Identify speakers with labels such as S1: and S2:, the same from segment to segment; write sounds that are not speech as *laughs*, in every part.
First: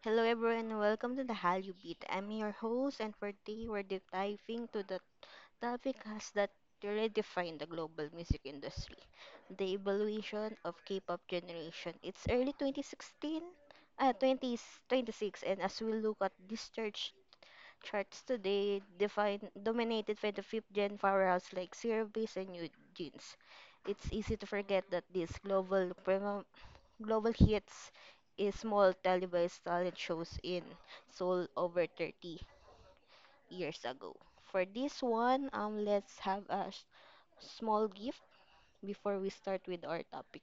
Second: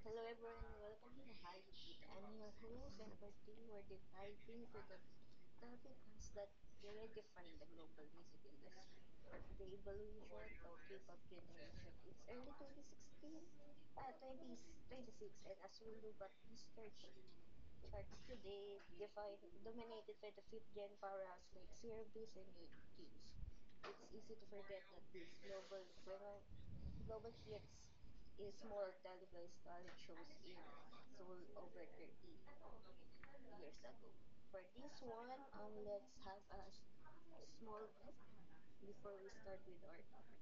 S1: Hello everyone, welcome to the Hallyu Beat. I'm your host and for today we're deep diving to the topic has that redefined the global music industry. The evolution of K-pop generation. It's early 2016, 2026, and as we look at these church charts today, defined dominated by the fifth gen powerhouse like Zero Base and New Jeans. It's easy to forget that these global Global Hits is small televised talent shows in Seoul over 30 years ago. For this one, let's have a small gift before we start with our topic.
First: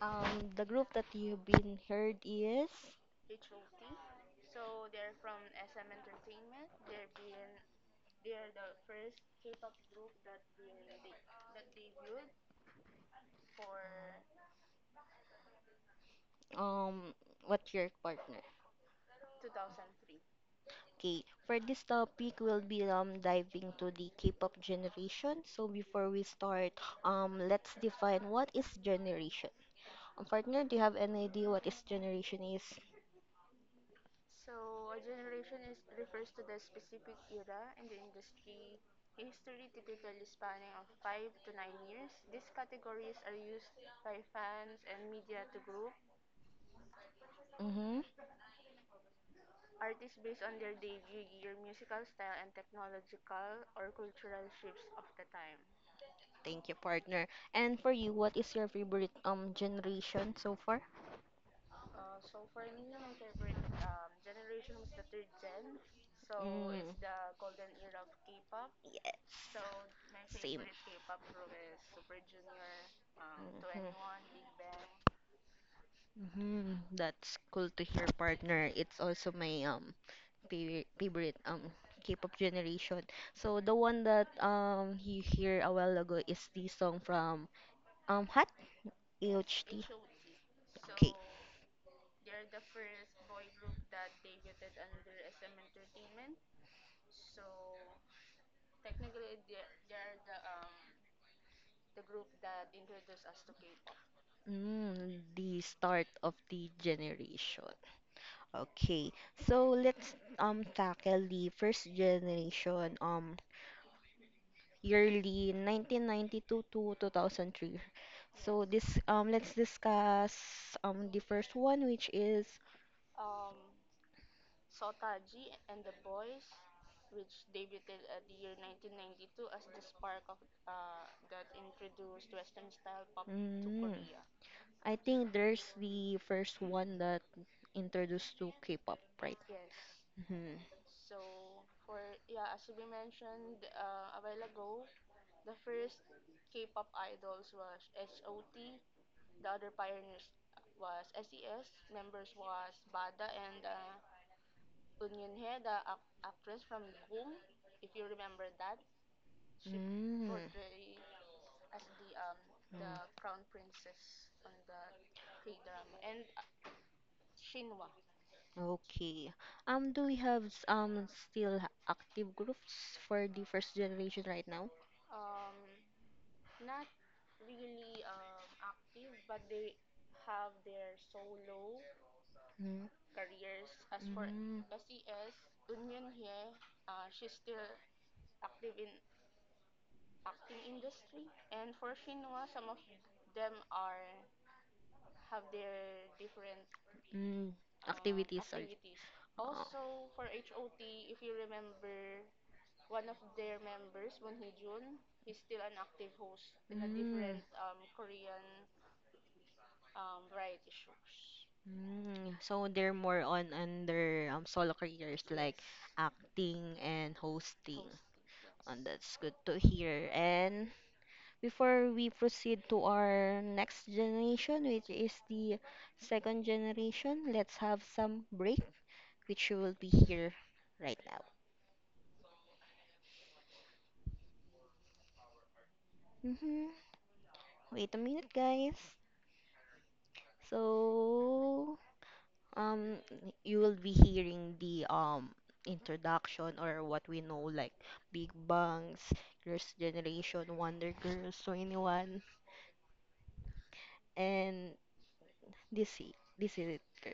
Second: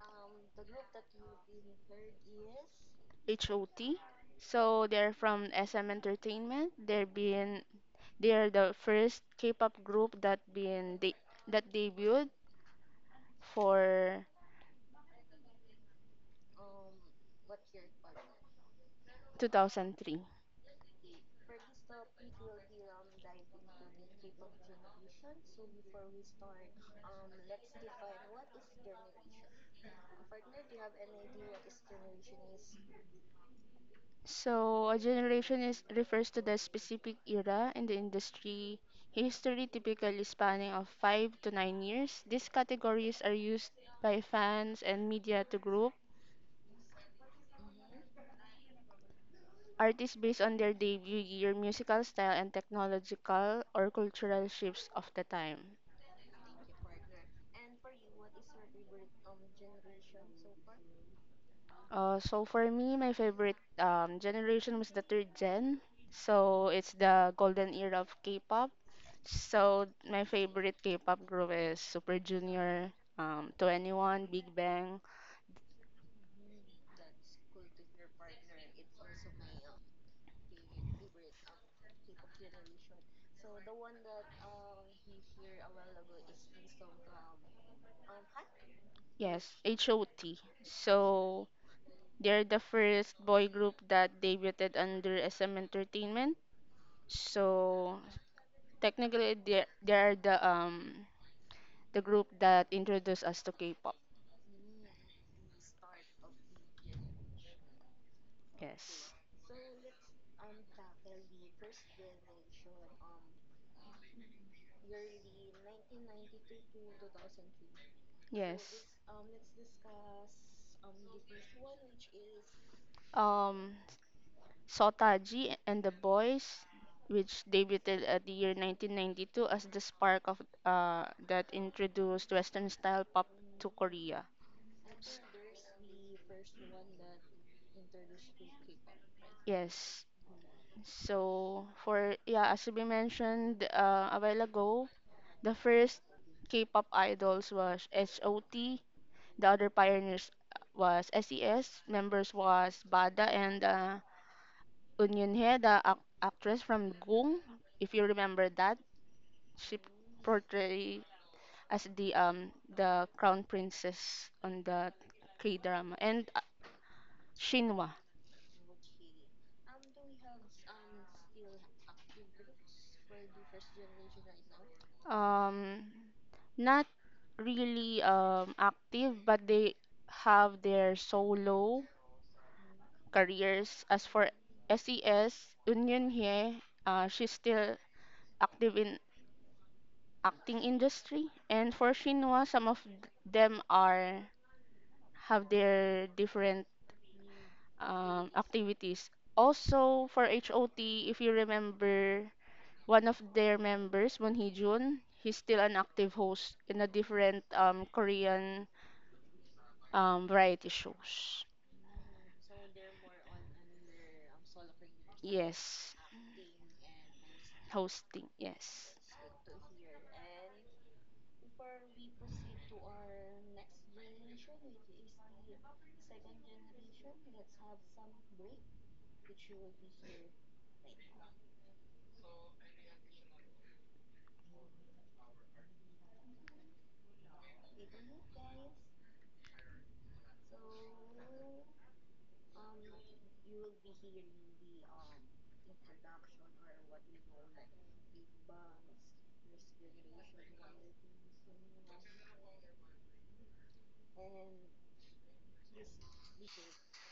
S1: The group that you've been heard is
S2: HOT. So they're from SM Entertainment. They're the first K-pop group that debuted for
S1: um, What's Your Partner?
S2: 2003.
S1: Okay, for this topic, we'll be diving to the K-pop generation. So before we start, let's define what is generation. Partner, do you have any idea what is generation is?
S2: So, a generation is refers to the specific era in the industry history, typically spanning of 5 to 9 years. These categories are used by fans and media to group
S1: Mm-hmm.
S2: artists based on their debut year, musical style, and technological or cultural shifts of the time.
S1: Thank you, partner. And for you, what is your favorite generation so far?
S2: So for me, my favorite generation was the third gen. So
S1: Mm,
S2: it's the golden era of K-pop.
S1: yes,
S2: So my
S1: same.
S2: favorite K-pop group is Super Junior,
S1: Mm-hmm.
S2: 21, Big Bang.
S1: Mm-hmm. That's cool to hear, partner. It's also my favorite K-pop generation. So the one that you hear a while ago is the song from Hot
S2: Yes,
S1: AOHT.
S2: H.O.T. So they're the first boy group that debuted under SM Entertainment. So technically, they are the group that introduced us to K-pop.
S1: Mm, the start of the generation.
S2: Yes.
S1: Okay, so let's tackle the first generation yearly 1992 to 2003.
S2: Yeah.
S1: So this let's discuss the first one which is
S2: Um, Sotaji and the Boys, which debuted at the year 1992 as the spark of that introduced Western style pop to
S1: mm,
S2: Korea.
S1: I think there's the first one that introduced to K-pop, right?
S2: Yes.
S1: Mhm.
S2: So for yeah, as we mentioned a while ago, the first K-pop idols was H.O.T. The other pioneers was S.E.S. Members was Bada and Eun Yoon Hye, the actress from Gung. If you remember that, she
S1: Mm.
S2: portrayed as the crown princess on the K drama and Shinwa.
S1: Okay. Do we have still active groups for the first generation right now?
S2: Um, not really active, but they have their solo
S1: Mm.
S2: careers. As for
S1: Mm.
S2: SES, Eun Hye, she's still active in acting industry, and for Shinwa, some of them are have their different
S1: Mm. Activities. Sorry.
S2: activities. Also for HOT, if you remember, one of their members, Moon Hee Jun, he's still an active host in a
S1: Mm.
S2: different Korean variety shows.
S1: Mm. So they're more on under solo careers like yes,
S2: Yes,
S1: acting and hosting. Host.
S2: hosting.
S1: And
S2: Yes.
S1: that's good to hear. And before we proceed to our next generation, which is the second generation, let's have some break, which will be here right now. Mm-hmm. Wait a minute, guys. So Um, you will be hearing the introduction or what we know like Big Bangs, Girls' Generation, Wonder Girls, 21, and this is it. Girl.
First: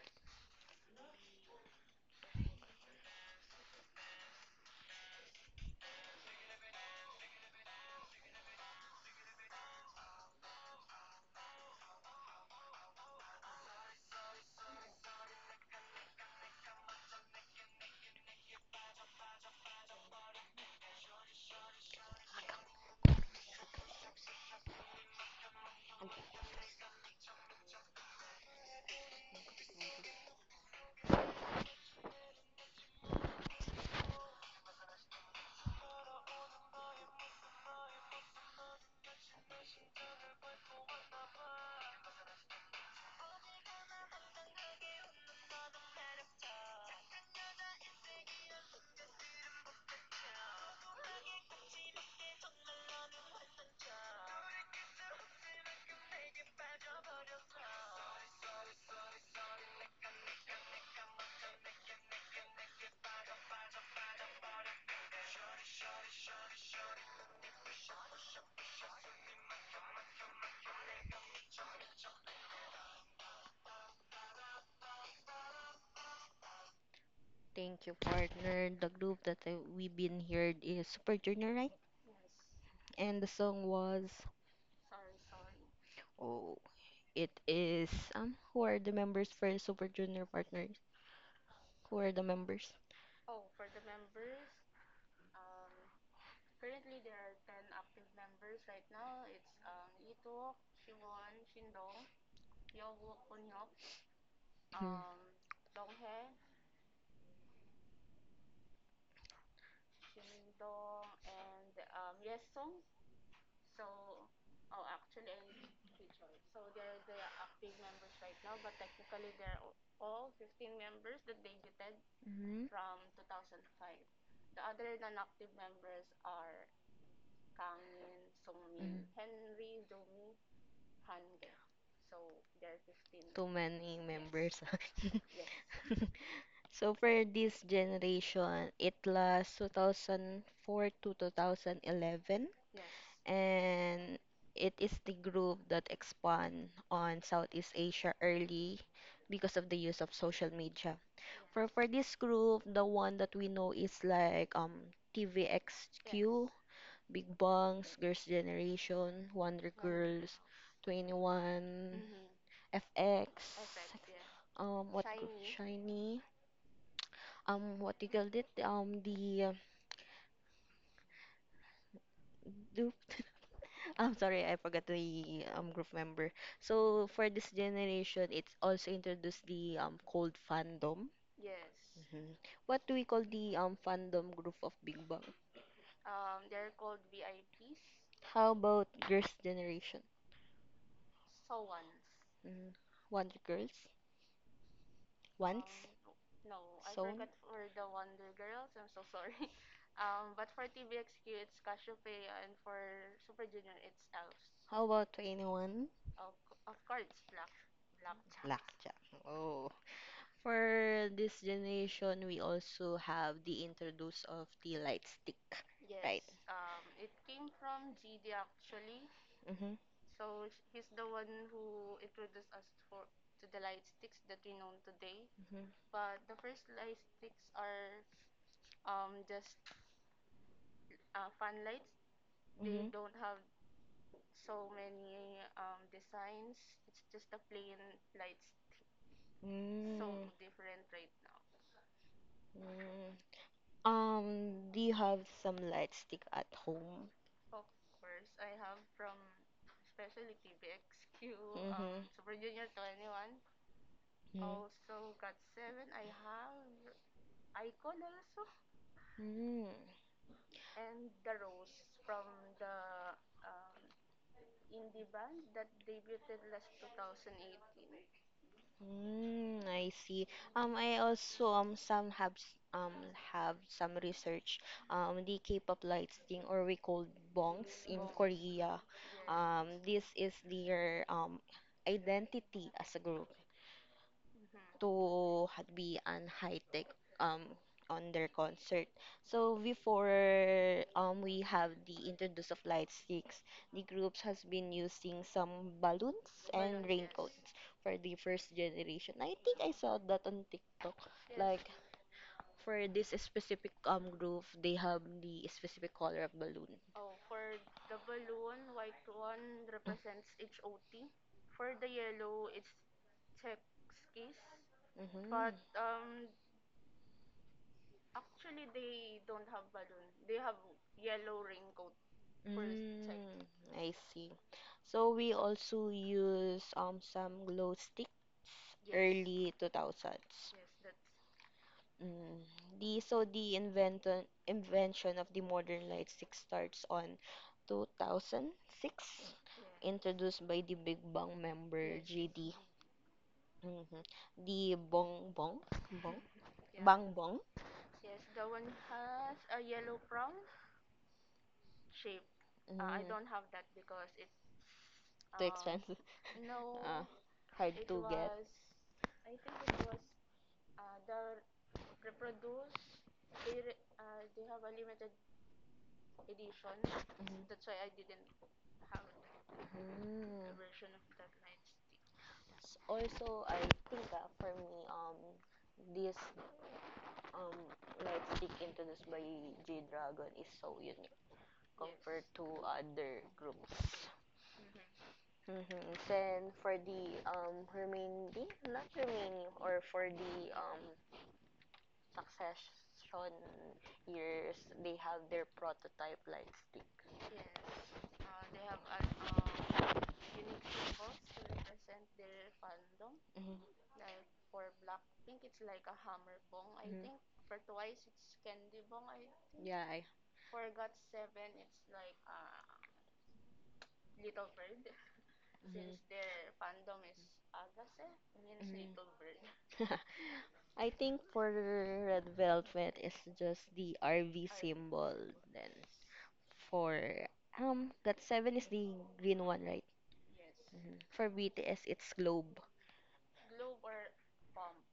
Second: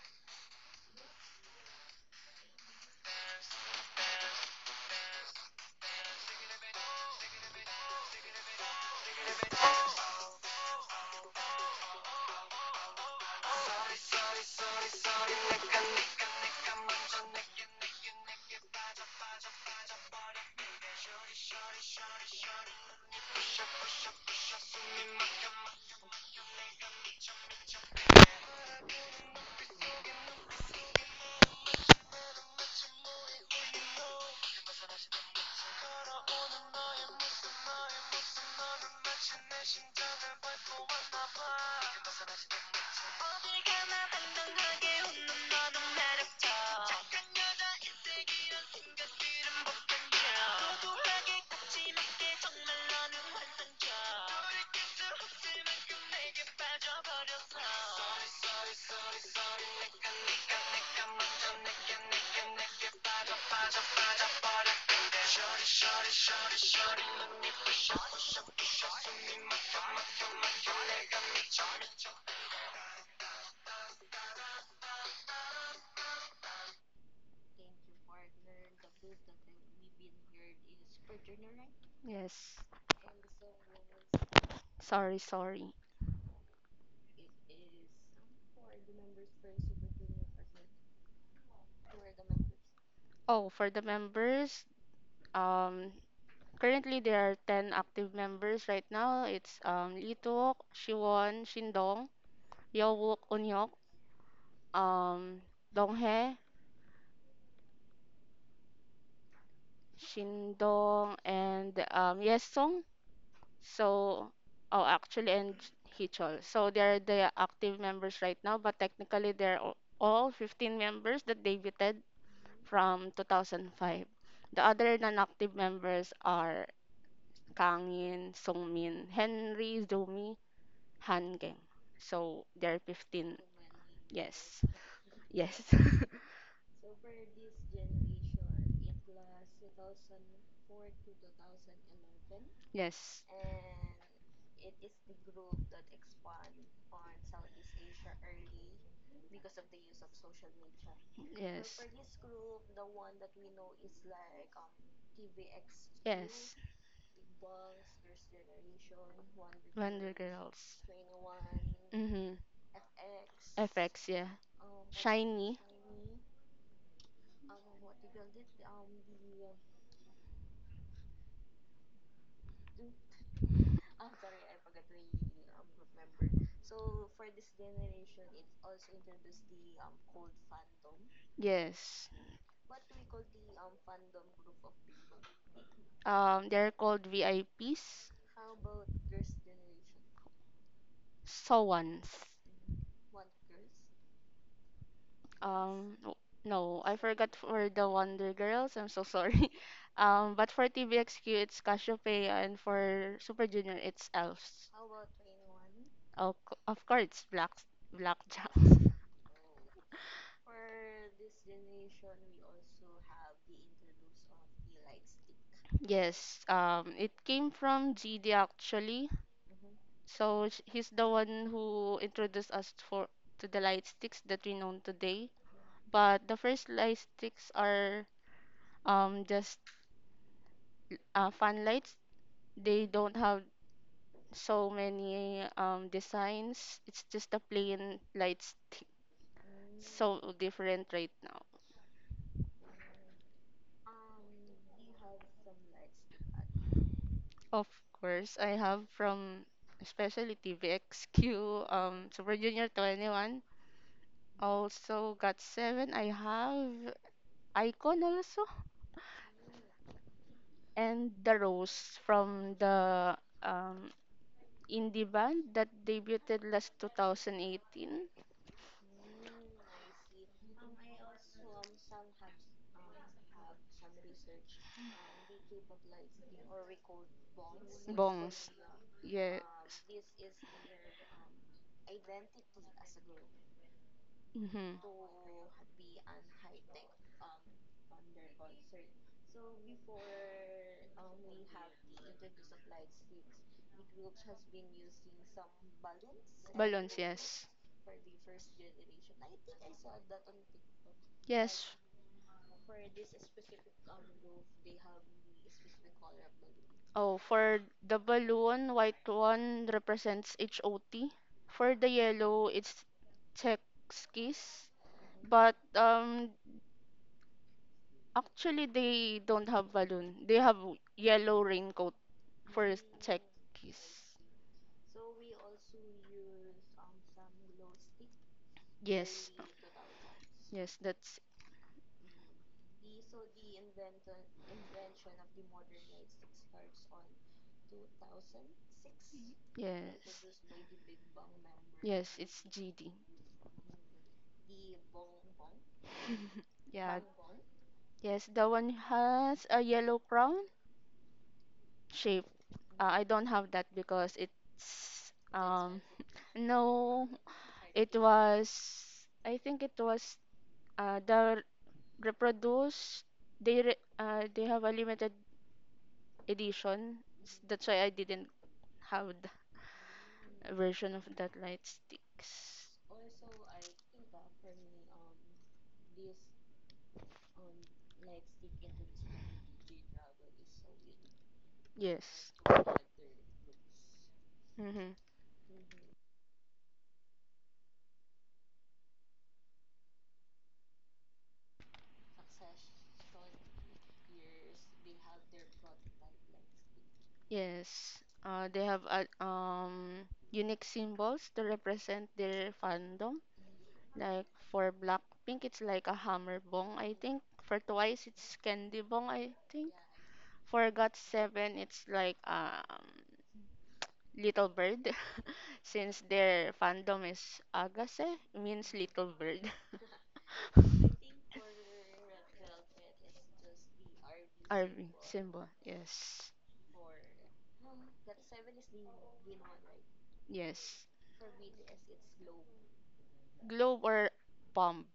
S1: Thank you, partner. The group that I, we've been heard is Super Junior, right?
S2: Yes.
S1: And the song was
S2: Sorry, sorry.
S1: oh, it is who are the members for Super Junior partners? Who are the members?
S2: Oh, for the members, um, currently there are 10 active members right now. It's Lee Tuk, Siwon, Shindong, Yeowuk, Unyok,
S1: Mm.
S2: um, Donghae, Shindong and Yesong. So, oh, actually, and Hichol. So they're the active members right now, but technically all 15 members that debuted
S1: Mm.
S2: from 2005. The other non-active members are Kang Yin, Song Min,
S1: Mm.
S2: Henry, Zoomi, Han Geng. So they're 15.
S1: Too many members.
S2: Yes. Yes.
S1: *laughs* So for this generation, it lasts 2004 to 2011,
S2: *laughs* Yes.
S1: and it is the group that expand on Southeast Asia early because of the use of social media. For
S2: Yes.
S1: for this group, the one that we know is like TVXQ, Big Bangs, Girls' Generation, Wonder Girls,
S2: Else.
S1: 21,
S2: Mm-hmm.
S1: FX,
S2: Yeah.
S1: what group?
S2: Ini.
S1: Shiny what do you call it the do I'm sorry I forgot the group member. So for this generation, it's also introduced the cold fandom.
S2: Yes.
S1: Mhm. What do we call the fandom group of Big Bang?
S2: They're called VIPs.
S1: How about girls' generation?
S2: Sowans.
S1: Mm. Wonder Girls, Once,
S2: Um, w- no, I
S1: Stone.
S2: forgot for the Wonder Girls. I'm so sorry. *laughs* But for TVXQ, it's Cassiopeia, and for Super Junior, it's Elves.
S1: How about 21?
S2: Of course, it's
S1: Black.
S2: Blackjacks. *laughs*
S1: Oh. For this generation, we also have the introduce of the light stick, right?
S2: Yes, it came from GD actually.
S1: Mhm.
S2: He's the one who introduced us for to the light sticks that we know today.
S1: They
S2: But the first light sticks are just fan lights. They
S1: mm-hmm.
S2: don't have so many designs. It's just the plain lights. t-
S1: So
S2: So
S1: mm-hmm.
S2: different right now.
S1: Mm-hmm. Do you have some light stick at home?
S2: Of course, I have from especially TVXQ,
S1: Mm-hmm.
S2: Super
S1: So
S2: Junior 21.
S1: mm-hmm.
S2: Also got seven. I have Icon also
S1: Mm,
S2: and the Rose from the indie band that debuted last 2018.
S1: mm, I see. I also some have have some research the K-pop lighting or we call bongs in Korea. Yes.
S2: Yeah.
S1: This is their identity as a group.
S2: Hmm.
S1: To Hatbi and High Tech um on their concert. So before we have the introduce of Light Sticks, the groups has been using some balloons and raincoats
S2: Yes.
S1: for the first generation. I think I saw that on TikTok.
S2: Yes.
S1: Like for this specific group, they have the specific color of balloon.
S2: Oh, for the balloon, white one represents HOT. For the yellow, it's Tex.
S1: hmm
S2: But actually, they don't have balloon. They have yellow raincoat for Tex.
S1: Mm, I see. So we also use some glow sticks
S2: Yes,
S1: early 2000s.
S2: yes, that's
S1: Mm. The so the invention of the modern lightstick starts on 2006,
S2: yeah,
S1: introduced by the Big Bang member yes.
S2: yes,
S1: JD.
S2: it's GD.
S1: Mm. Mhm. The bong bong bong
S2: Yeah,
S1: bang bong.
S2: yes, that one has a yellow crown shape. I don't
S1: Mm.
S2: have that because it's
S1: Too expensive.
S2: *laughs*
S1: *laughs* Uh,
S2: no,
S1: hard
S2: It
S1: to
S2: was,
S1: get.
S2: I think it was the reproduce. They have a limited edition. That's
S1: Mhm.
S2: why I didn't have the
S1: Mm.
S2: version of that light sticks.
S1: Also, I think for me, this um Lightstick this by G Dragon is so unique compared
S2: Yes.
S1: yes. to other groups.
S2: Mm-hmm.
S1: Mm-hmm. Then for the remaining, not remaining, or for the succession years, they have their prototype Lightstick.
S2: Yes. They have unique symbols to represent their fandom.
S1: I
S2: Like for Blackpink, it's like a hammer bong, I
S1: mhm.
S2: think. For Twice, it's candy bong, I think.
S1: Yeah, I.
S2: For GOT7, it's like Little Bird *laughs* since their fandom is Agase
S1: Since
S2: means
S1: they mhm.
S2: Little Bird.
S1: *laughs* Took I think for Red Velvet is just the RV
S2: *laughs*
S1: symbol
S2: Rainbow.
S1: then.
S2: Yes.
S1: For God Seven is the green one, right?
S2: Yes.
S1: Mhm. For BTS, it's globe.
S2: Globe or bomb.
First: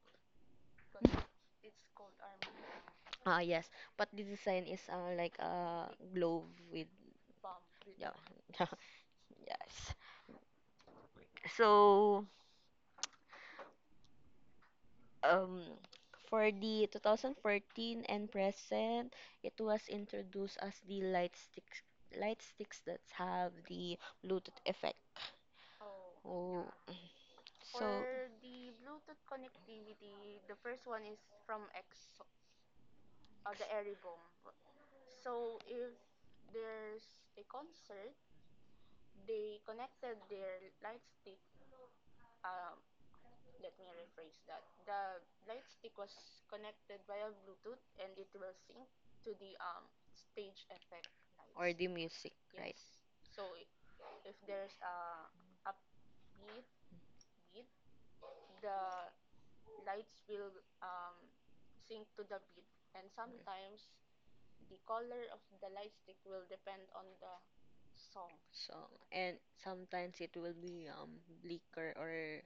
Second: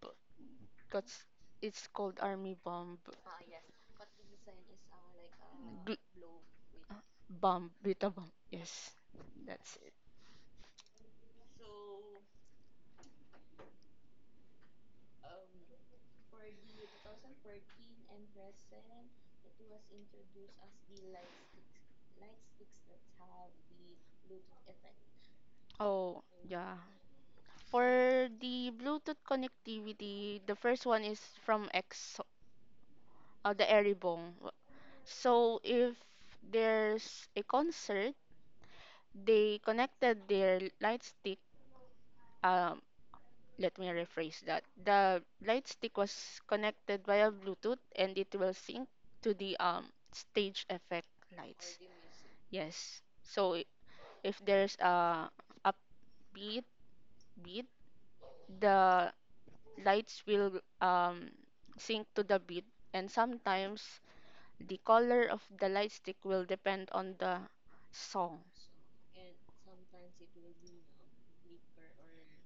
S2: Cause it's called army bomb.
S1: Ah yes, but the design is like a globe with
S2: Bomb.
S1: yeah,
S2: Beta bomb.
S1: *laughs*
S2: Yes. That's it.
S1: yes. So um, for the 2014 and present, it was introduced as the light sticks, that have the Bluetooth effect.
S2: Oh,
S1: Oh,
S2: yeah.
S1: so
S2: For the Bluetooth connectivity, the first one is from X, the Eribong. So if there's a concert, they connected their light stick uh, let me rephrase that. The light stick was connected via Bluetooth and it will sync to the stage effect
S1: or
S2: lights.
S1: the music, right?
S2: Yes. If there's a upbeat beat, the lights will sync to the beat and sometimes the color of the light stick will depend on the song.
S1: So, and sometimes it will be bleaker or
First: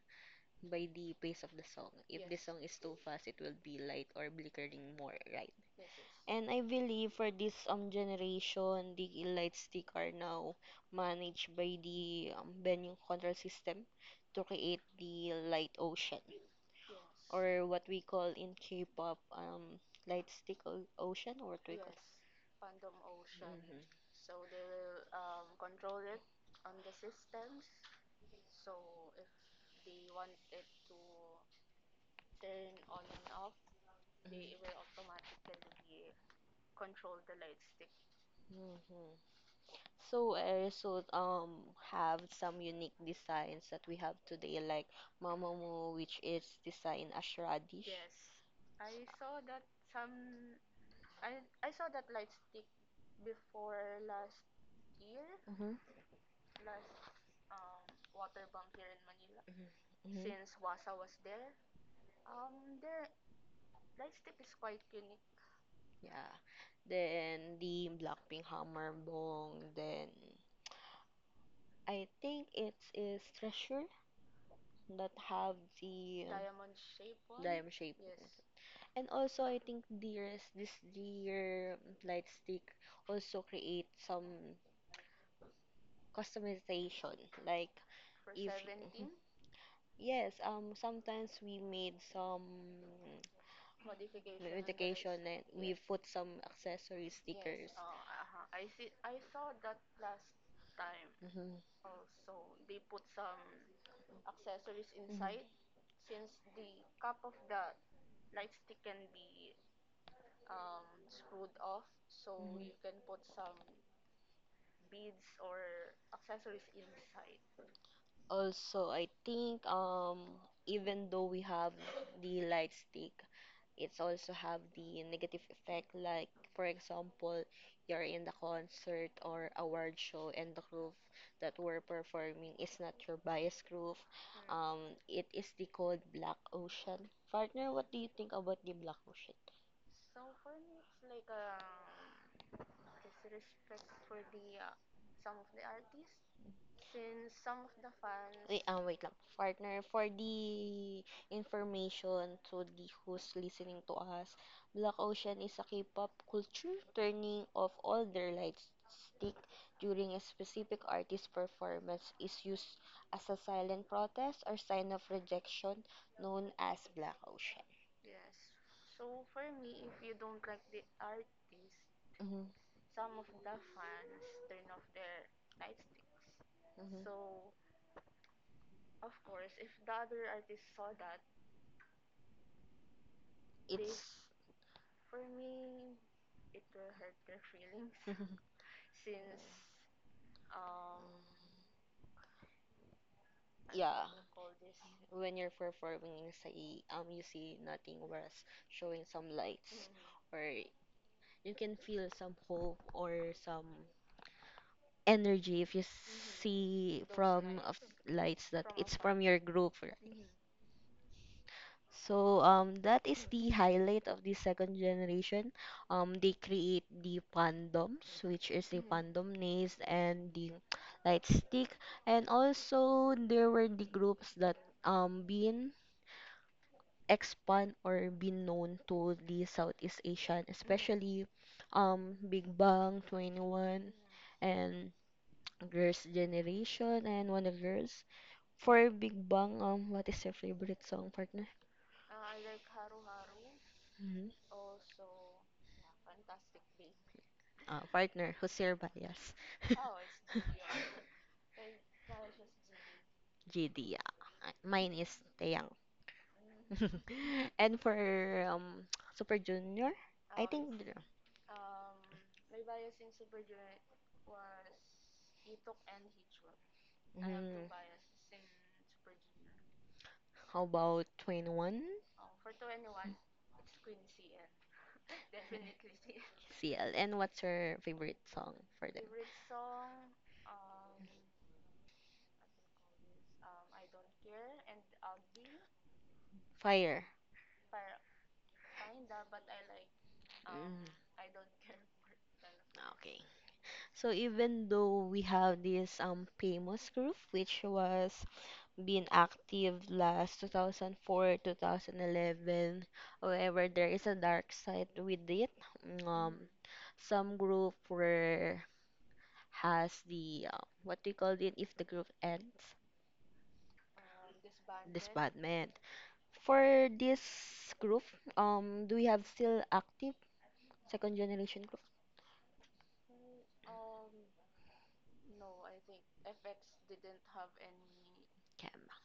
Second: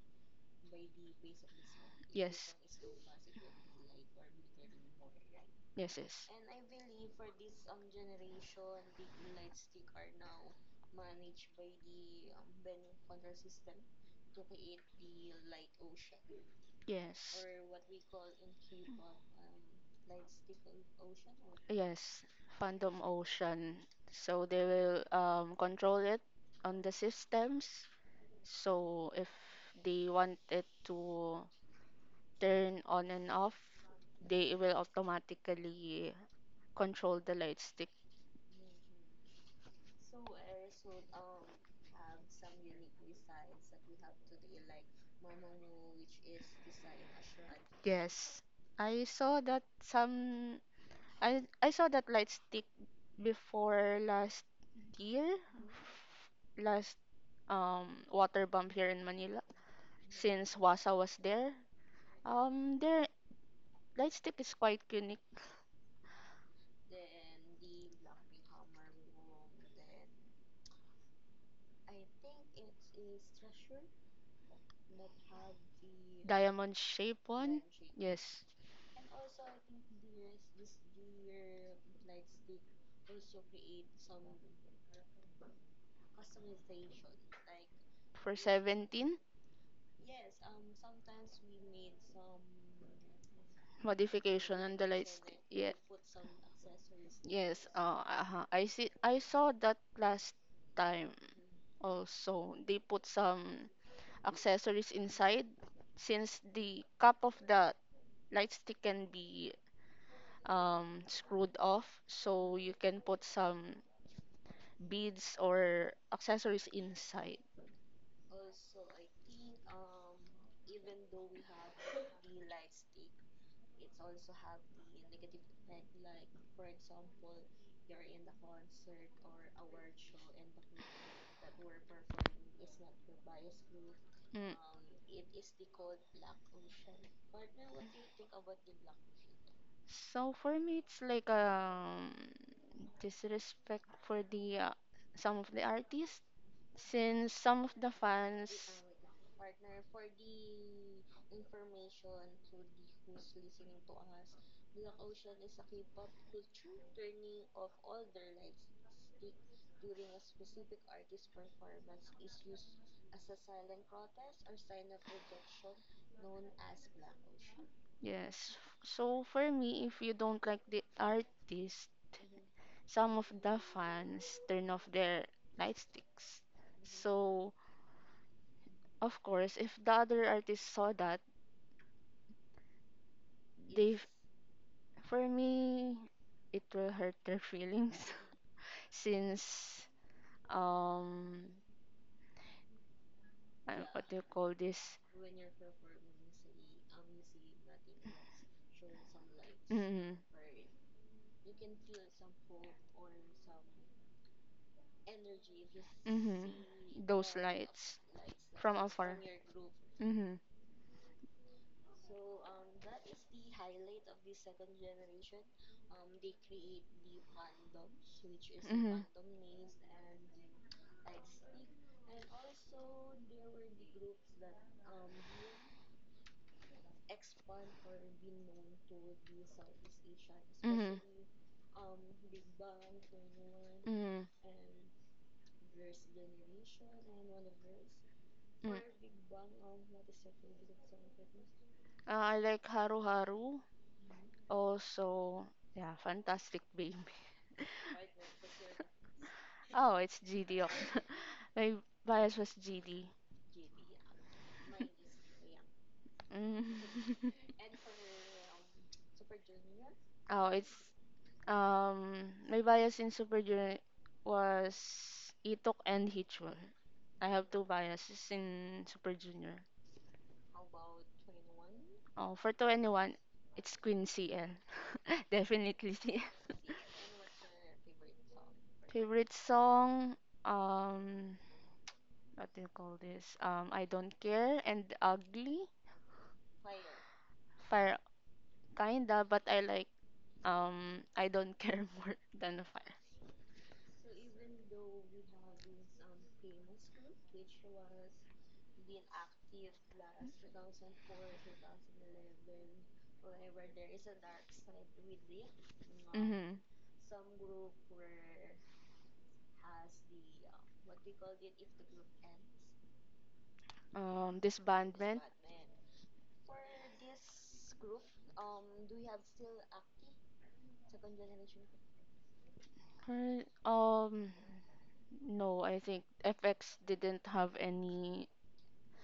S1: by the pace of the song. If the yes.
S2: Yes,
S1: song is too fast, it will be light or blinkering more, right?
S2: yes, yes.
S1: And I believe for this generation, the light stick are now managed by the venue control system to create the light ocean yes.
S2: Yes,
S1: or what we call in K-pop light stick ocean or what we call.
S2: yes. Phantom Ocean. So they will control it on the systems. So if they wanted to turn on and off, they will automatically control the light stick.
S1: Mhm. Mhm. So I also have some unique designs that we have today, like mamamoo, which is designed as radish.
S2: Yes. I saw that some. I saw that light stick before last year,
S1: Mm-hmm.
S2: last water bump here in Manila
S1: Mm-hmm.
S2: since Wasa was there. Their light stick is quite unique,
S1: Yeah. Then the Blackpink Hammer Bong. Then I think it is Treasure that have the
S2: diamond shape.
S1: diamond shape.
S2: Yes,
S1: And also I think there's this year Light Stick also create some customization like
S2: for
S1: if
S2: 17
S1: yes sometimes we made some
S2: modification and the,
S1: notification and we put some accessory yes. stickers yes,
S2: oh, uh-huh. I see. I saw that last time
S1: hmm
S2: also. They put some accessories inside since the cap of the light stick can be screwed off, so you
S1: hmm
S2: can put some beads or accessories inside.
S1: also I think even though we have the light stick it's also have the negative effect, like for example you're in the concert or award show and the group that we're performing is not your bias group,
S2: Mm.
S1: it is the called black ocean. Partner, what do you think about the black ocean?
S2: So for me, it's like disrespect for the some of the artists since some of the fans.
S1: Wait, wait lang. Partner, for the information to the who's listening to us, Black Ocean is a K-pop culture turning off all their lights stick during a specific artist performance, is used as a silent protest or sign of rejection known as Black Ocean.
S2: Yes. So for me, if you don't like the artist,
S1: hmm
S2: some of the fans turn off their lightsticks.
S1: hmm
S2: So, of course, if the other artist saw that, for me, it
S1: It's,
S2: will hurt their feelings
S1: *laughs*
S2: *laughs* since um
S1: yeah,
S2: do you call this?
S1: when you're performing, say, you see nothing whereas showing some lights
S2: Mm,
S1: or you can feel some hope or some energy if you see from of lights that it's from your group, right?
S2: mm,
S1: So that is the highlight of the second generation. They create the pandoms, which is the pandom names and the light stick, and also there were the groups that been expand or been known to the Southeast Asian, especially Big Bang, 21,
S2: mm.
S1: and Girls' Generation and Wonder Girls. For Big Bang, what is your favorite song, partner?
S2: I like Haru Haru.
S1: hmm
S2: Also, yeah, Fantastic Baby. *laughs*
S1: Partner, who's your bias? *laughs*
S2: Oh, it's GD. *laughs* My bias was GD.
S1: GD, yeah. *laughs* Mine is Taeyang.
S2: Mm.
S1: *laughs*
S2: *laughs*
S1: And for um, *tsk* Super Junior, I
S2: Oh, it's
S1: think.
S2: um my bias in Super Junior was Itok and Hichul. I have two
S1: Mm,
S2: biases in Super Junior.
S1: how about 21?
S2: Oh, for 21, it's Queen CL. *laughs* Definitely CL.
S1: CL. And what's your favorite song for them?
S2: Favorite song um what do you call this? I don't care and ugly.
S1: Fire.
S2: Fire kinda, but I like
S1: Mm,
S2: I don't care *laughs* more than fire.
S1: okay. So even though we have this famous group which was being active last 2004 2011, however, there is a dark side with it. um
S2: Mm.
S1: some group where has the what do you call it if the group ends
S2: Um this band
S1: disbandment for this group, do we have still active second generation group?
S2: her- um No, I think FX didn't have any
S1: Kema.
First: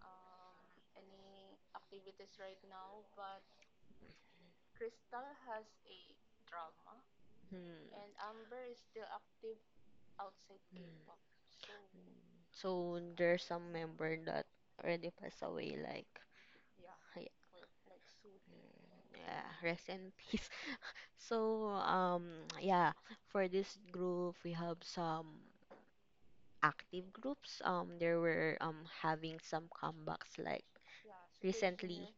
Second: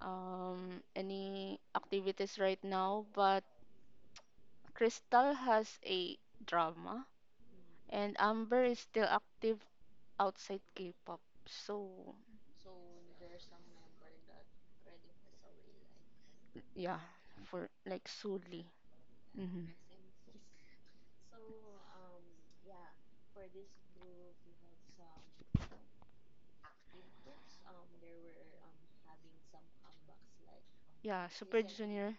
S2: any activities right now, but Crystal has a drama and
S1: Hmm.
S2: Amber is still active outside K-pop. So,
S1: So there's some member that already passed away like
S2: yeah,
S1: Ay-
S2: for like solely.
S1: yeah,
S2: Hmm.
S1: rest in peace. *laughs* So, yeah, for this group, we have some active groups. There were having some comebacks like
S2: Yeah, so
S1: recently,
S2: near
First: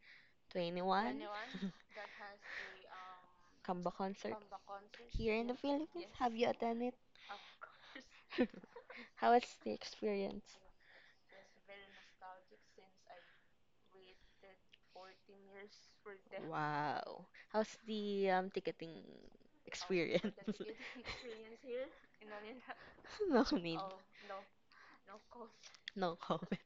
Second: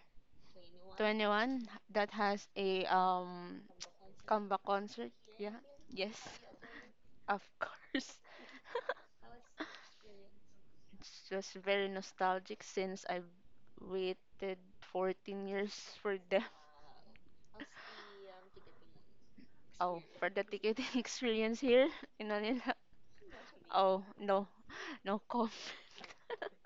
S1: 21
S2: anyone that has a
S1: *laughs* comeback concert
S2: comeback concert,
S1: here in the Philippines.
S2: yes,
S1: Have you attended?
S2: of *laughs* course.
S1: *laughs* How was the experience?
S2: It's just very nostalgic since I've waited 14 years for them.
S1: Wow. How's the ticketing experience? *laughs*
S2: Educating *laughs* experience here in Manila.
S1: No need,
S2: Oh, no, no comment.
S1: no comment.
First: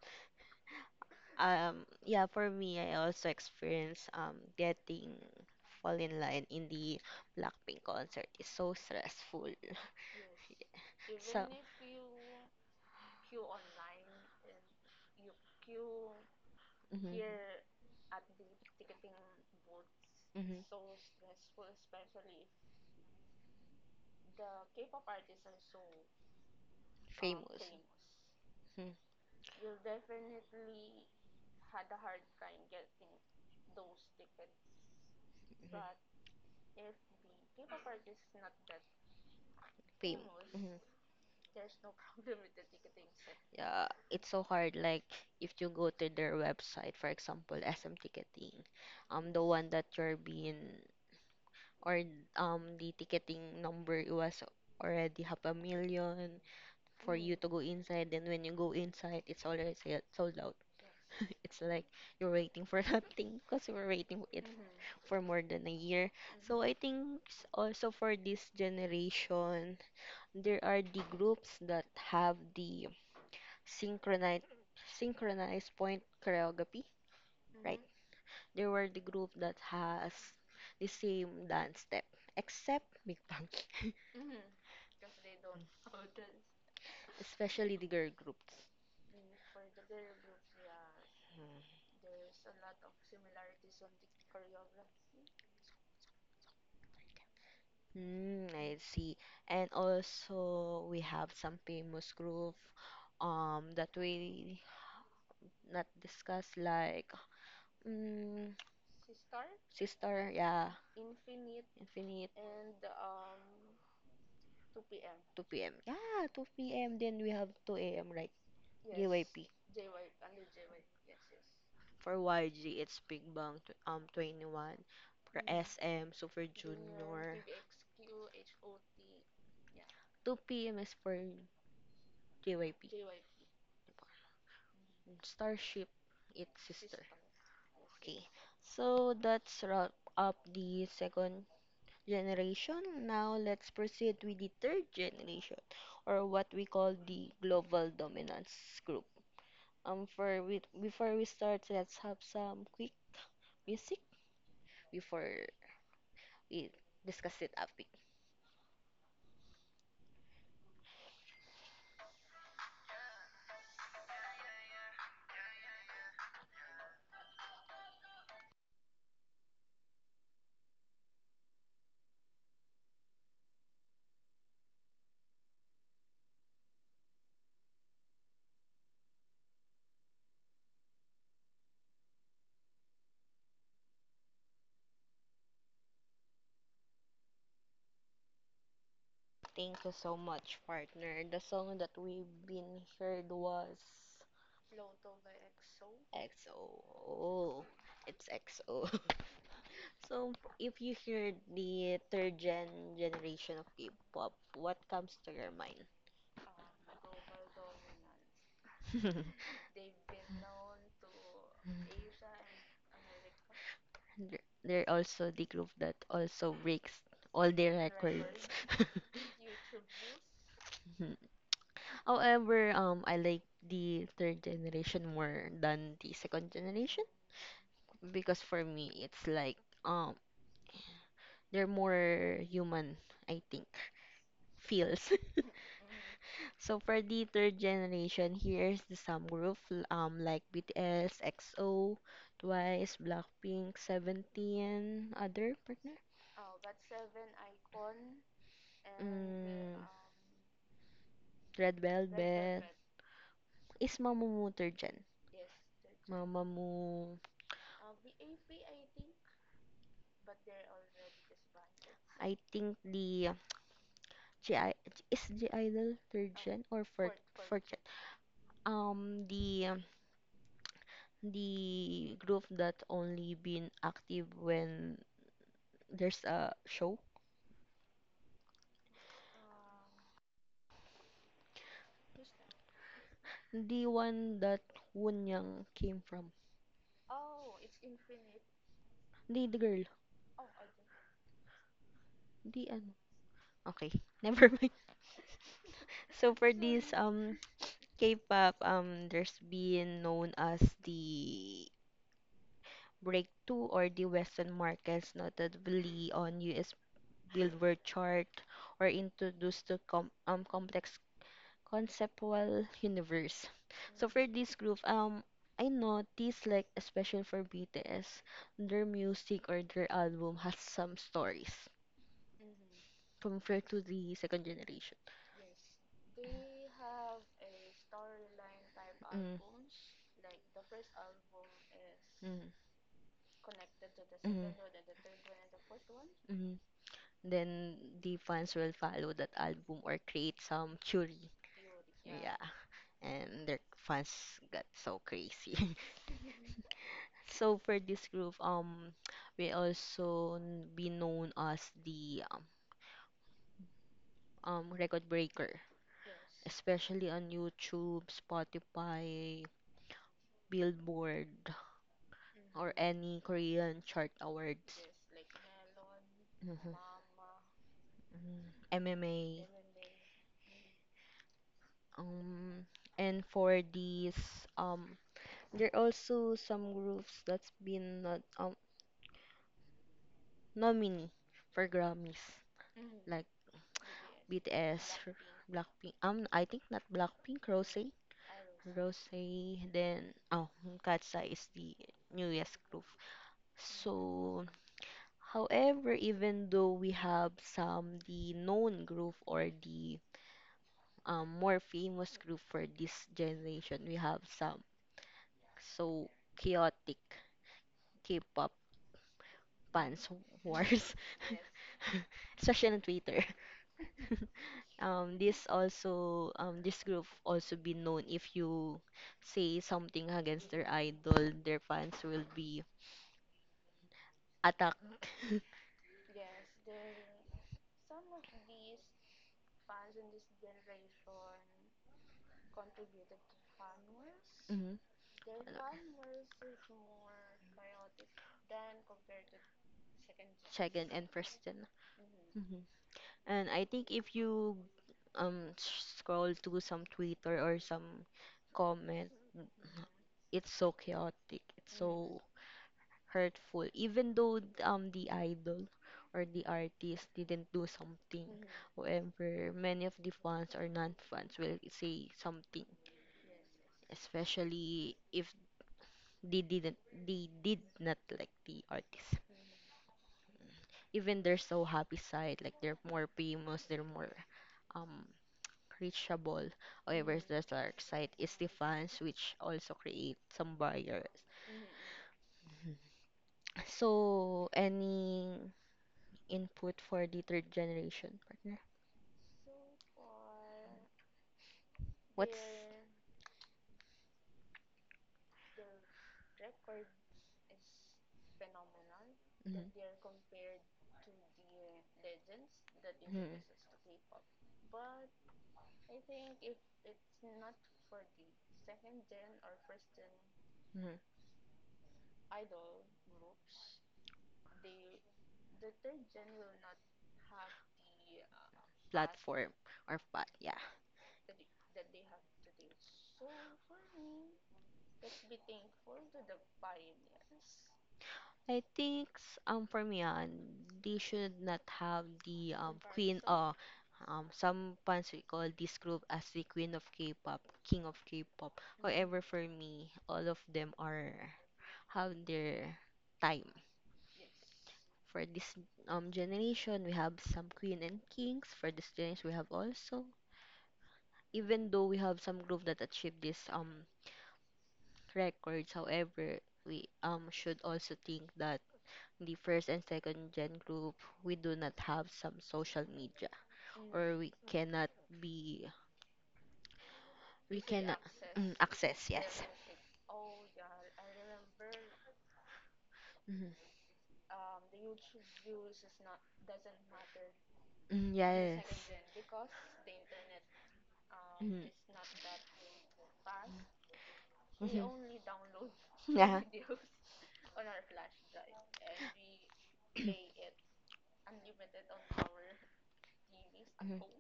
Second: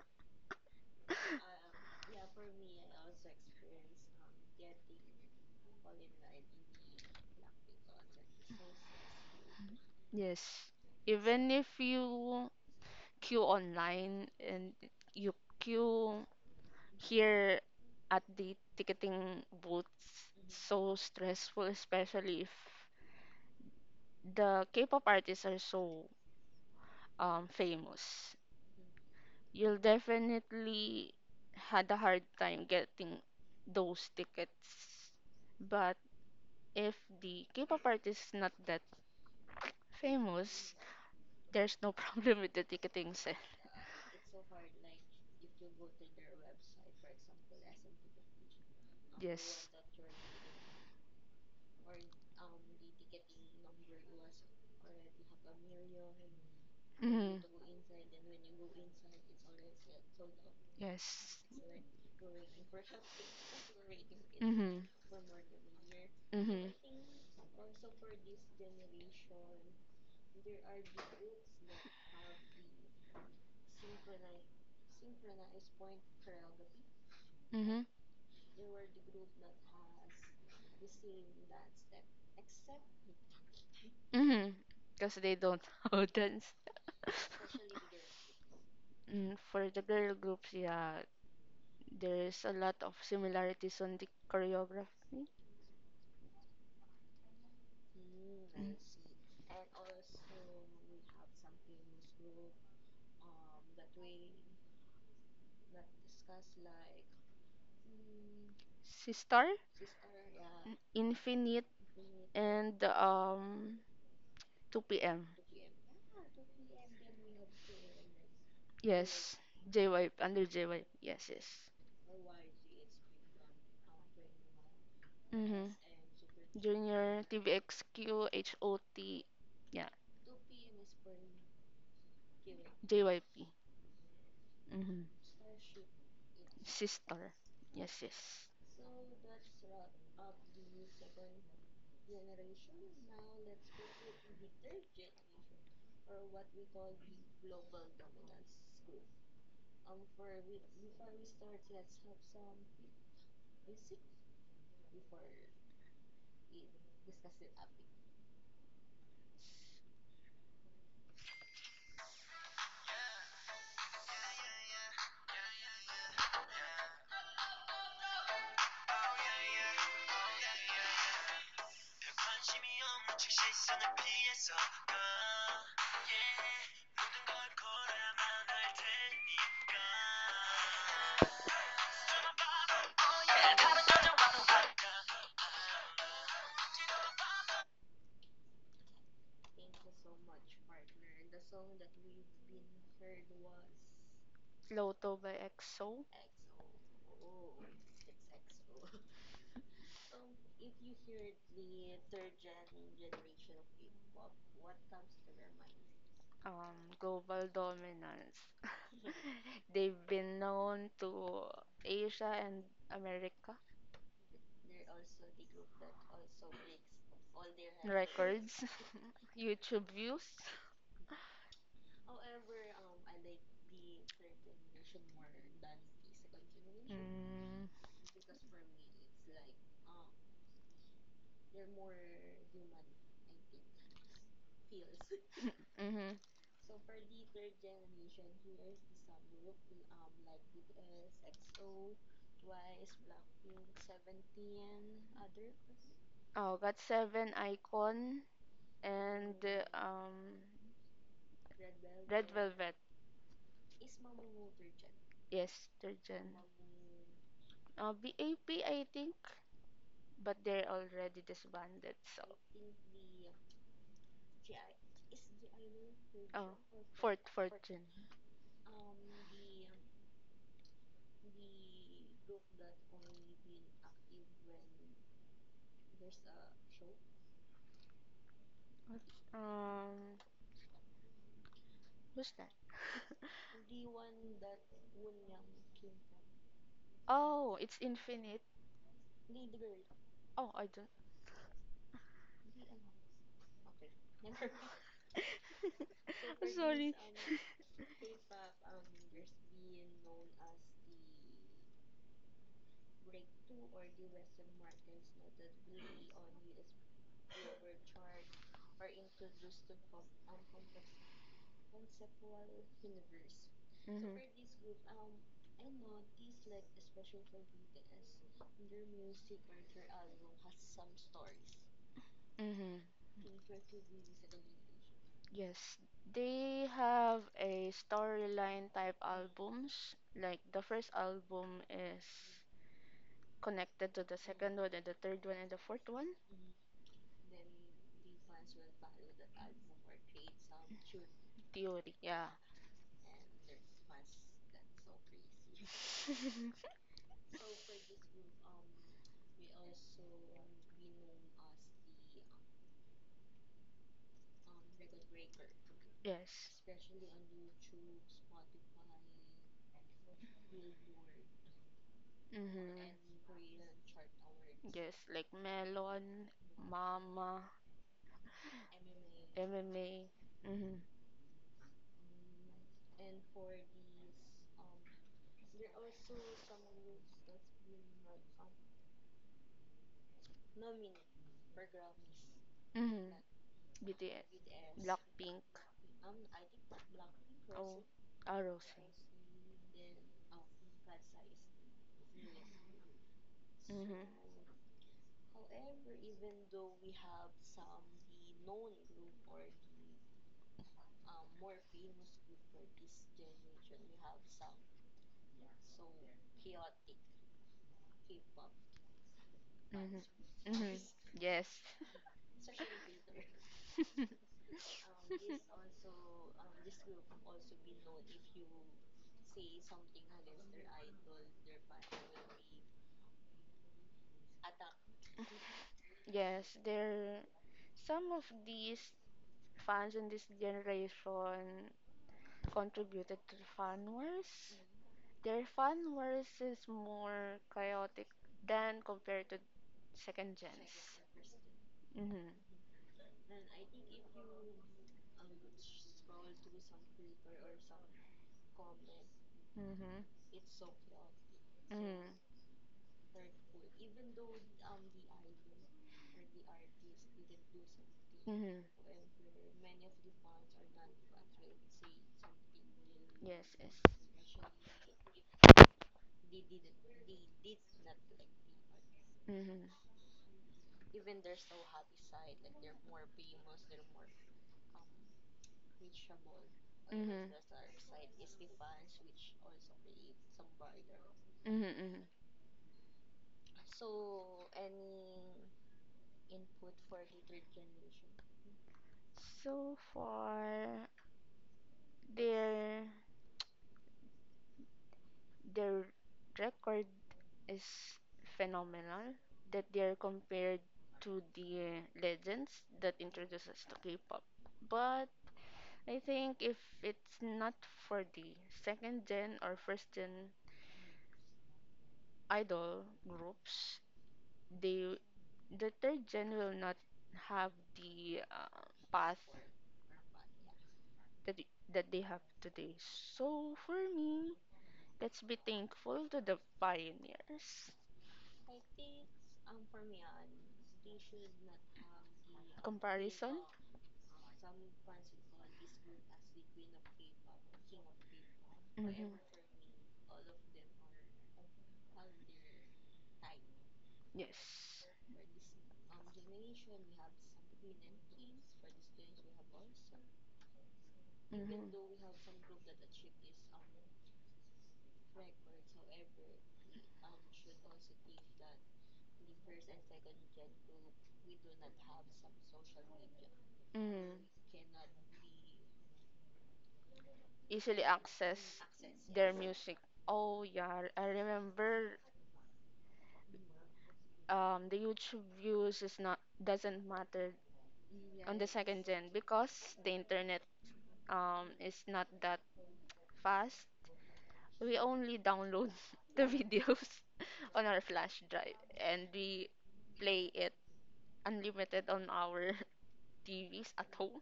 S2: *laughs*
S1: Yeah, for me, I also experienced getting fall in line in the Blackpink concert. It's so stressful.
S2: Yes,
S1: So,
S2: even
S1: mhm,
S2: if you queue online and you queue here at the ticketing booths,
S1: mhm,
S2: so stressful, especially if the K-pop artists are so
S1: famous.
S2: famous.
S1: Mhm.
S2: You'll definitely had a hard time getting those tickets. But if the K-pop artist is not that
S1: Fame.
S2: famous,
S1: Mhm.
S2: there's no *laughs* problem with the ticketing set.
S1: Yeah, it's so hard. Like if you go to their website, for example, SM Ticketing, the one that you're being or the ticketing number, it was already half a million, for you to go inside. Then when you go inside, it's already sold out. *laughs*
S2: Yes.
S1: It's like you're waiting for *laughs* that thing because you were waiting for it
S2: Mhm.
S1: for more than a year. So
S2: Mhm.
S1: I think also for this generation, there are the groups that have the synchronized synchronized point choreography,
S2: Mhm.
S1: right? There were the group that has the same dance step, except Big Bang, *laughs*
S2: Mhm. Because they don't *laughs* know dance.
S1: especially the girl groups.
S2: Mm, for the girl groups, yeah, there is a lot of similarities on the choreography.
S1: Mm, I see. And also we have some famous group that we not discuss like mm,
S2: Sistar,
S1: Sister, yeah,
S2: Infinite,
S1: Infinite and
S2: and 2PM.
S1: 2 p.m. Yeah, 2 p.m. Then we have 2 a.m. right?
S2: Yes,
S1: JYP.
S2: JYP under JYP. Yes, yes.
S1: For YG, it's Big Bang 21. For
S2: Mm.
S1: SM, Super
S2: Junior,
S1: Junior.
S2: TVXQ, HOT, yeah,
S1: 2 p.m. is for JYP.
S2: JYP. Hmm.
S1: Starship, it's Sister.
S2: Sister. Yes,
S1: Okay,
S2: yes.
S1: so that's wrap up the second generation. Now let's proceed with the third generation, or what we call the global dominance group. For we, before we start, let's have some quick music before we discuss it a bit. Thank you so much, partner. The song that we've been heard was
S2: Loto by EXO,
S1: XO. It's XO. *laughs* So, if you hear the third generation of K-pop, what comes to your mind?
S2: um, Global Dominance.
S1: *laughs*
S2: They've been known to Asia and America.
S1: They're also the group that also breaks all their records.
S2: It's *laughs* YouTube views.
S1: *laughs* However, I like the third generation more than the second generation because for me, it's like um, they're more human, I think, feels. *laughs*
S2: Mm-hmm.
S1: So for the third generation, here's the some group, like BTS, EXO, Twice, Blackpink, Seventeen, other partner,
S2: Oh, got seven icon and uh,
S1: mm,
S2: um,
S1: Red
S2: 12.
S1: Velvet. Is Mamamoo third gen?
S2: Yes, third gen.
S1: Mamamoo,
S2: BAP, I think, but they're already disbanded. So
S1: I think the GI is the Idol third gen or fourth
S2: fourth
S1: fourth
S2: gen.
S1: gen. Um, the the group that only been active when there's a show.
S2: Um, who's that? *laughs*
S1: The one that Wonyang came from.
S2: Oh, it's Infinite.
S1: The girl.
S2: Oh, I don't.
S1: The ano. Okay, *laughs* never mind. So
S2: *laughs*
S1: for this K-pop, there's been known as the breakthrough or the Western markets, notably on US Billboard chart, or introduced to complex conceptual universe. So for this group, I noticed, like especially for BTS, their music or their album has some stories
S2: Mm-hmm.
S1: compared to the second generation.
S2: Yes, they have a storyline type
S1: Mm.
S2: albums. Like the first album is
S1: Mm. Mm.
S2: connected to the second one, and the third one, and the fourth one.
S1: Mm. Then the fans will follow that album or create some theory.
S2: Theory. Yeah.
S1: Yeah, and their fans got so crazy. *laughs*
S2: *laughs*
S1: So for this group, we also be known as the record breaker,
S2: Yes.
S1: especially on YouTube, Spotify, Billboard, or
S2: Mm-hmm.
S1: any Korean chart awards.
S2: Yes, like Melon,
S1: Mhm.
S2: Mama,
S1: Mm, MMA.
S2: MMA, mm-hmm,
S1: Um, and for these, um, there are also some groups that's been not nominee for Grammys,
S2: mm-hmm,
S1: like
S2: BTS,
S1: BTS,
S2: Pink,
S1: Blackpink. I think not Blackpink, Rosé.
S2: Arrow.
S1: Rosé, then oh, Katseye is the newest group. So, however, even though we have some the known group or the more famous group for this generation, we have some so chaotic K-pop fans wars,
S2: Yes.
S1: *laughs* especially on Twitter. *laughs*
S2: *laughs*
S1: This also, this group also be known, if you say something against their idol, their fans will be attacked. *laughs*
S2: Yes, there some of these fans in this generation contributed to the fan wars.
S1: Mhm.
S2: Their fan wars is more chaotic than compared to second gen.
S1: Second and Preston.
S2: Mhm.
S1: Mhm. And I think if you scroll to some Twitter or some comment,
S2: Mhm.
S1: it's so chaotic, it's so hurtful, even though the idol or the artist didn't do something.
S2: Mhm.
S1: However, many of the fans or non-fans will say something,
S2: Yes, yes.
S1: especially if they didn't they did not like the artist.
S2: Mhm.
S1: Even their so happy side, like they're more famous, they're more um reachable. However, the dark side is the fans, which also create some barriers.
S2: Mhm. Mhm.
S1: So, any input for the third generation?
S2: So far,
S1: What's
S2: Their their record is phenomenal
S1: mhm,
S2: that they're compared to the legends that
S1: mhm,
S2: introduced us to K-pop. But I think if it's not for the second gen or first gen
S1: mhm,
S2: idol groups, they the third gen will not have the path
S1: platform or plat? Yeah,
S2: that they have today. So for me, let's be thankful to the pioneers.
S1: I think for me on, they should not have the queen, some fans we call this group as the queen of K-pop, king of K-pop. However, for me, all of them are have their time.
S2: Yes.
S1: For this generation, we have some queen and kings. For this generation, we have also, even though we have some group that achieve this records. However, we should also think that the first and second gen group, we do not have some social media, or
S2: Mm,
S1: we cannot be, we
S2: easily
S1: cannot mm,
S2: access
S1: access,
S2: their
S1: yes.
S2: music. Oh yeah, I remember
S1: Mhm.
S2: the YouTube views is not doesn't matter
S1: Mm,
S2: the
S1: yes.
S2: second gen because the internet
S1: Mhm.
S2: is not that fast. We
S1: Mhm.
S2: only download
S1: *laughs*
S2: *laughs* the
S1: Yeah.
S2: videos *laughs* on our flash drive and we play it unlimited on our *laughs* TVs at
S1: Mhm.
S2: home.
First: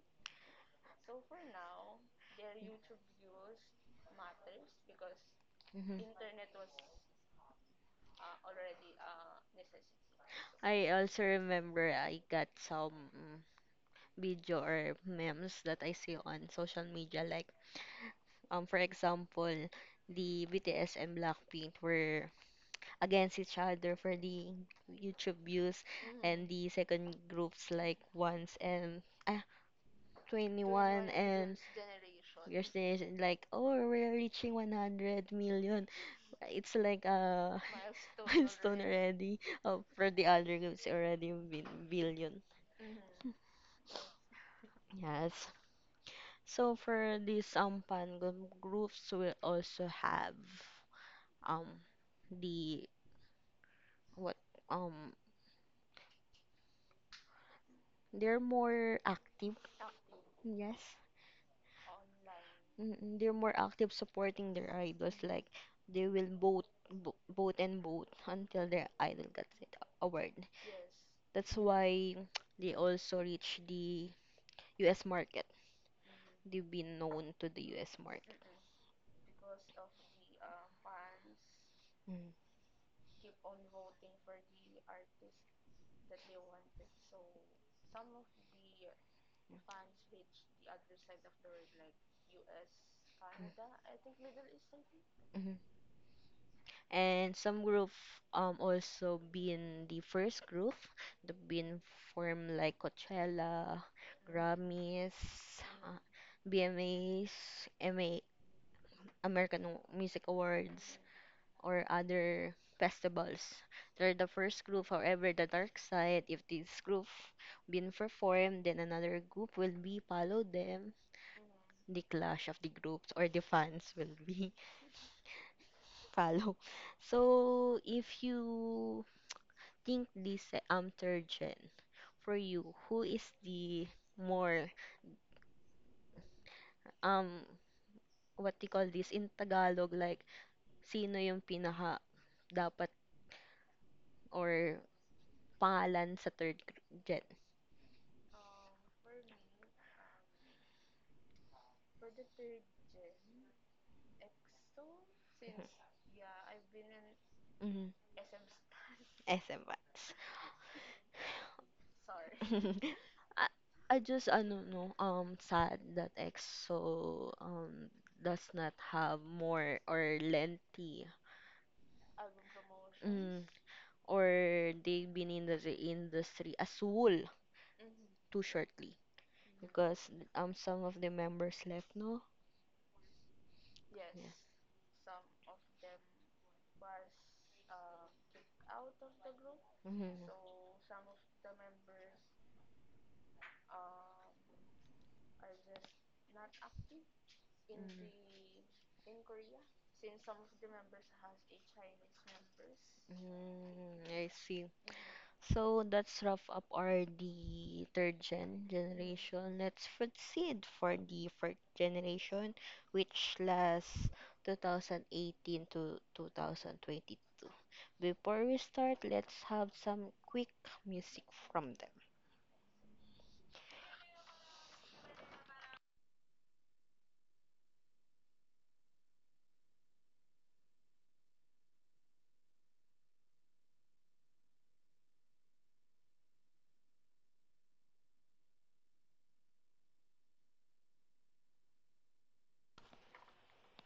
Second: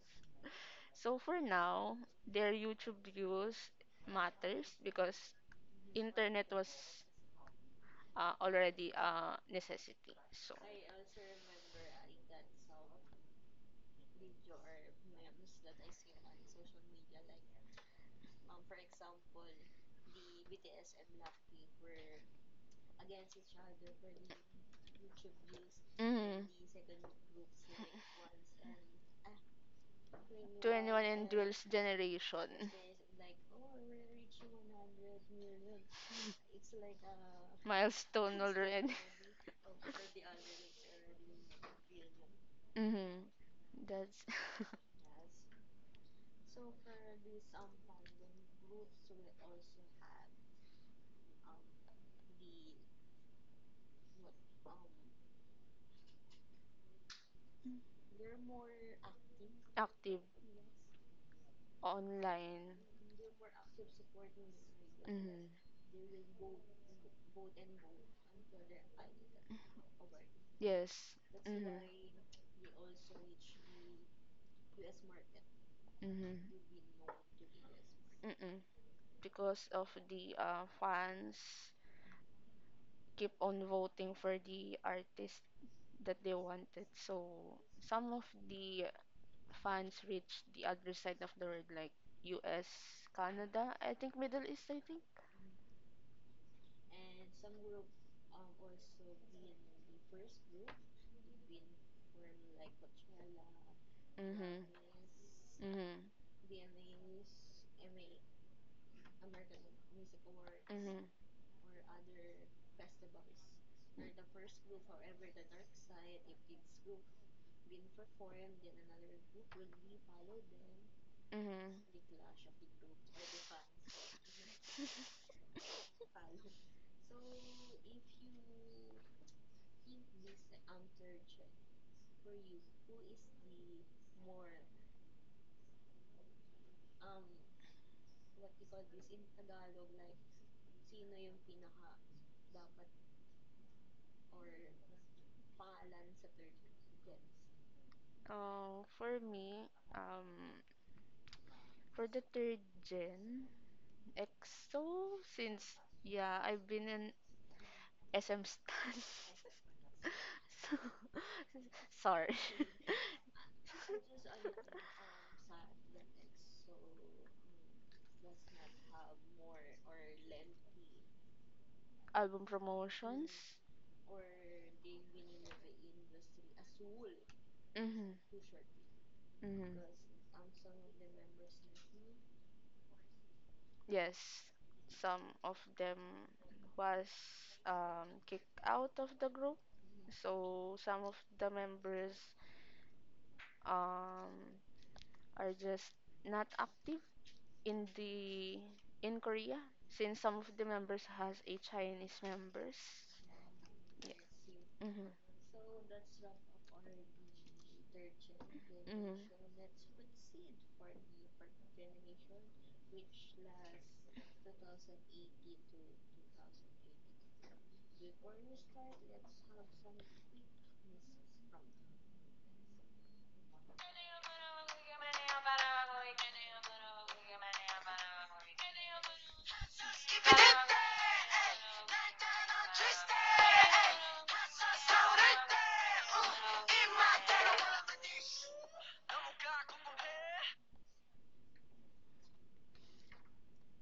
S2: So for now, their YouTube views matters because
S1: Mhm.
S2: internet was already a necessity. So.
S1: I also remember I got some video or memes that I see on social media, like for example, the BTS and Blackpink were against each other for the YouTube views,
S2: Mm.
S1: and the second groups like Once and ah, 21 and
S2: This generation
S1: Girls' Generation. Like, oh, we're reaching 100 million. It's like a
S2: milestone.
S1: *laughs* already. Oh, for the other groups, already been billion.
S2: Mhm. That's *laughs*
S1: Yes. So for these fangirl groups, we also have um the what um they're more active,
S2: active
S1: yes.
S2: online.
S1: Mm, they're more active supporting their idols, like
S2: Mhm.
S1: they will vote, vote and vote until their idol gets it, award.
S2: Yes.
S1: That's why *tsk* they also reach the US market.
S2: Mhm.
S1: They've been known to the US market.
S2: Mm-mm. Because of the fans
S1: Mm,
S2: keep on voting for the artist that they wanted. So some of the fans reached the other side of the world, like U.S., Canada, I think Middle East, I think.
S1: mhm. And some group also been the first group, they've been formed like Coachella, Grammys, uh,
S2: Mm-hmm.
S1: BMAs, MA, American Music Awards, or other festivals. They're the first group, however, the dark side, if this group been performed, then another group will be follow them.
S2: Mm-hmm.
S1: The clash of the groups or the fans will be *laughs*
S2: *laughs*
S1: follow. So if you think this third gen, for you, who is the more um what do you call this in Tagalog, like sino yung pinaka dapat or pangalan sa third gen.
S2: For me, um, for the third gen, EXO, since, yeah, I've been an
S1: Mhm.
S2: SM stan.
S1: SM Vibes.
S2: *laughs* So, sorry.
S1: *laughs* I,
S2: *laughs*
S1: I just, ano, no, sad that EXO, does not have more or lengthy,
S2: Album promotion.
S1: mm, or they've been in the industry as whole
S2: Mm-hmm,
S1: too shortly
S2: mm-hmm.
S1: because some of the members left, no? Yeah.
S2: Yes, some of them was kicked out of the group.
S1: Mm-hmm.
S2: So some of the members um, are just not active in
S1: Mm.
S2: the in Korea since some of the members has a Chinese members.
S1: Mm, I see.
S2: Mhm.
S1: So that's rough up our the third gen generation. Let's proceed for the fourth generation, which lasts 2018 to 2022. Before we start, let's have some quick music from them.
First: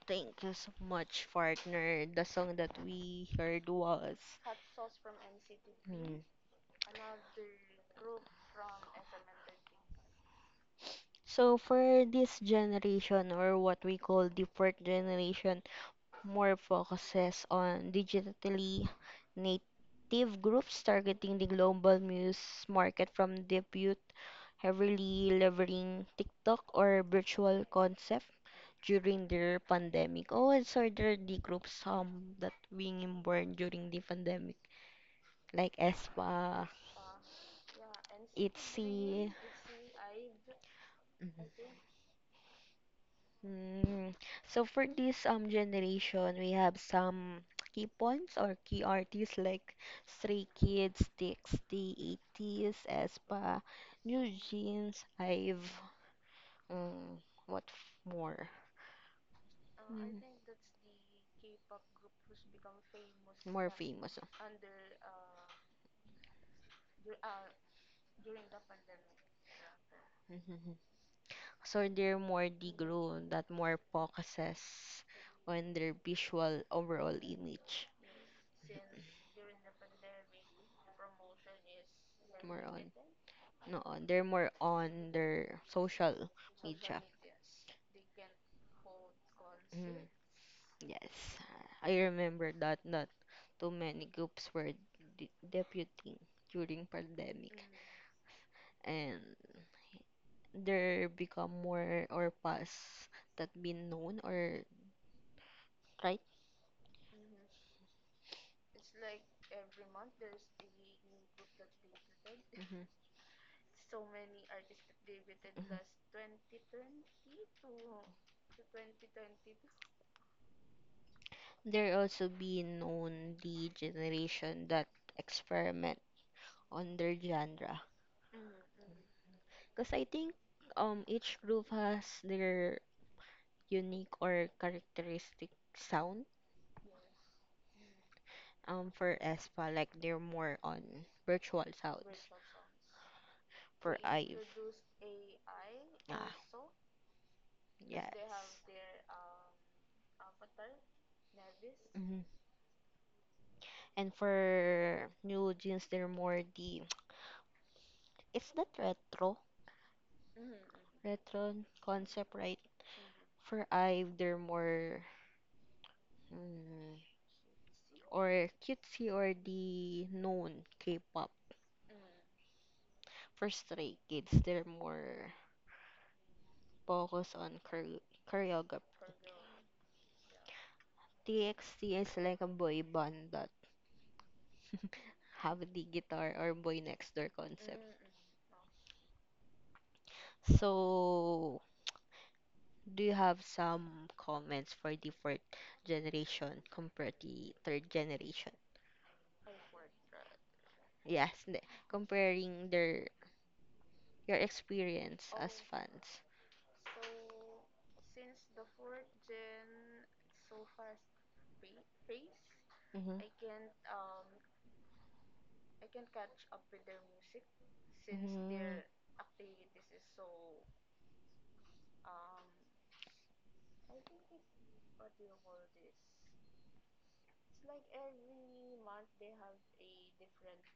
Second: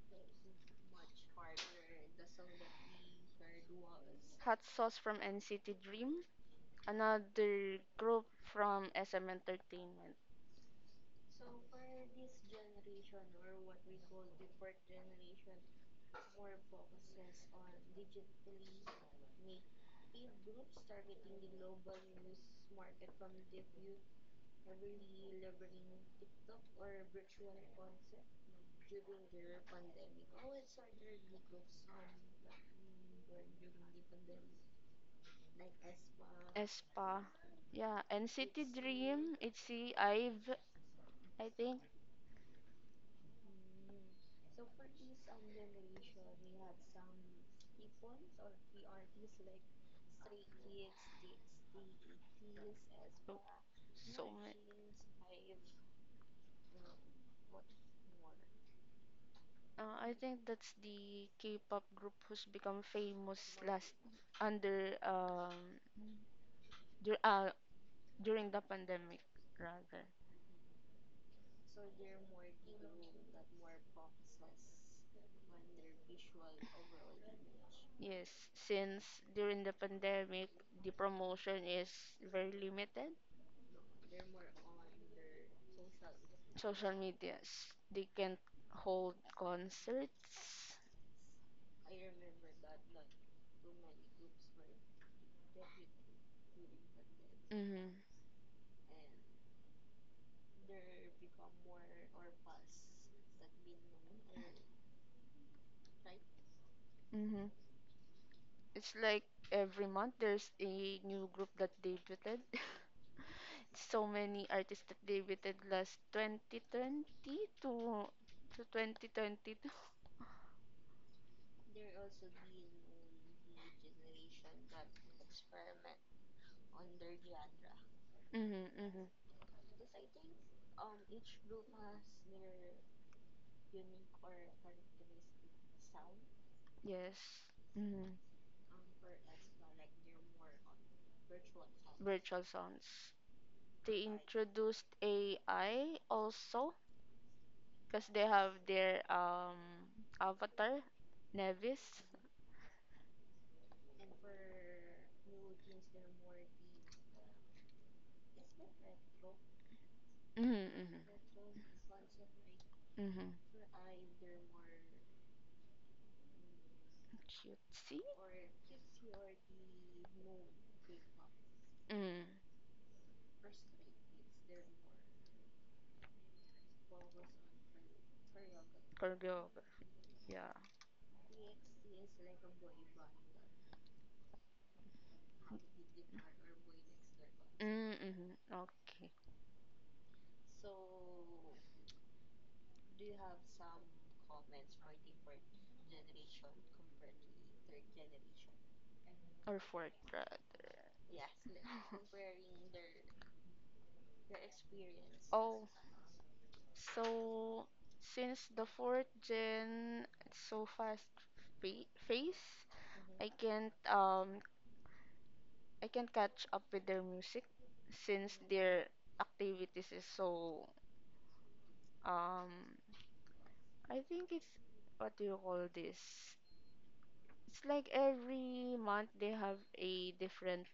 S1: Thank you so much, partner. The song that we heard was
S2: Hot Sauce from NCT
S1: Mm.
S2: Dream, another group from SM Entertainment.
S1: So for this generation or what we call the fourth generation, more focuses on digitally native groups targeting the global news market from debut, heavily leveraging TikTok or virtual concept during their pandemic. Oh, and so there are the groups that being born during the pandemic, like ESPA,
S2: Espa. Yeah, and same
S1: ITZY.
S2: it's the I
S1: Mhm.
S2: think
S1: Mm. So for this generation, we have some *tsk* key points or key artists like Stray Kids, TXT, 80s, aespa, New Jeans, I've, more?
S2: I
S1: Mm.
S2: think that's the K-pop group who's become famous
S1: More
S2: last
S1: famous. Oh.
S2: under dur- uh, during the pandemic rather.
S1: Mm-hmm. So they're more degrown, that more focuses on their visual overall image.
S2: Yes, since during the pandemic the promotion is very
S1: More on.
S2: limited.
S1: No, they're more on their social
S2: Social
S1: media.
S2: medias they can't hold
S1: Mm,
S2: concerts.
S1: yes, I remember that not too many groups were debuting during pandemic, and they become more or past that been known or right.
S2: Mm-hmm. It's like every month there's a new group that debuted. *laughs*
S1: Mhm,
S2: So many artists that debuted
S1: mhm.
S2: last 2020 to to 2022.
S1: There also be known the generation that experiment on their genre.
S2: Mm-hmm, mm-hmm.
S1: Because I think each group has their unique or characteristic sound.
S2: Yes. Mm-hmm.
S1: For aespa, like they're more on virtual sounds.
S2: Natural sounds.
S1: For
S2: They
S1: IVE,
S2: introduced AI
S1: ah,
S2: also because
S1: yeah.
S2: they have their avatar, Nevis.
S1: Mhm. And for New Jeans, they're more the *tsk* it's that retro
S2: Mm-hmm, mm-hmm,
S1: retro concept, right?
S2: mm-hmm.
S1: For IVE, they're more mm,
S2: Cutesy.
S1: or cutesy or the known K-pop.
S2: Mm.
S1: For stray kids, they're more focused on choreography.
S2: Choreographer. Yeah.
S1: TXT is like a boy band that *laughs* have the guitar or boy next door concept.
S2: Mm-hmm. Okay.
S1: So, do you have some comments for the fourth generation compared to third generation?
S2: Or fourth track.
S1: Yes, the, comparing their your experience as fans.
S2: So since the fourth gen is so pace,
S1: Mhm.
S2: I can't um I can't catch up with their music since their
S1: Mhm.
S2: activities is so um I think it's, what do you call this? It's like every month they have a different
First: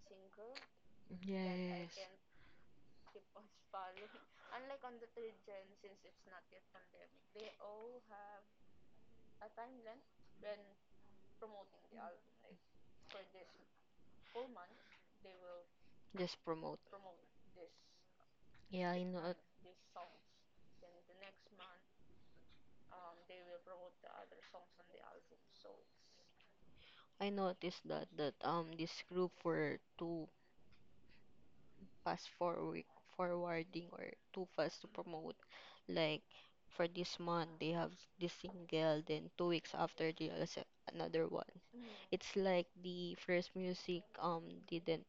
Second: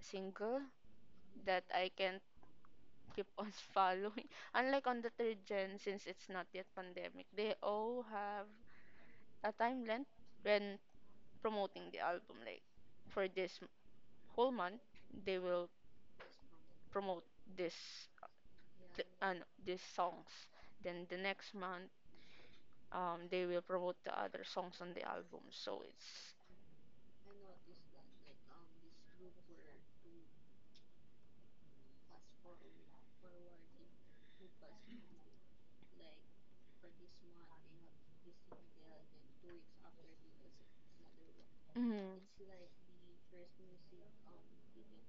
S2: single that I
S1: Yes.
S2: can't keep on *laughs* following. Unlike on the third gen, since it's not yet pandemic, they all have a time length when promoting the album. Like for whole month, they will
S1: Just promote.
S2: promote this
S1: Yeah, I know.
S2: and these songs. Then the next month, they will promote the other songs on the album. So it's,
S1: I noticed that that this group were too fast forward forwarding or too fast to promote. Like for this month they have this single, then two weeks after they also another one.
S2: mm,
S1: It's like the first music didn't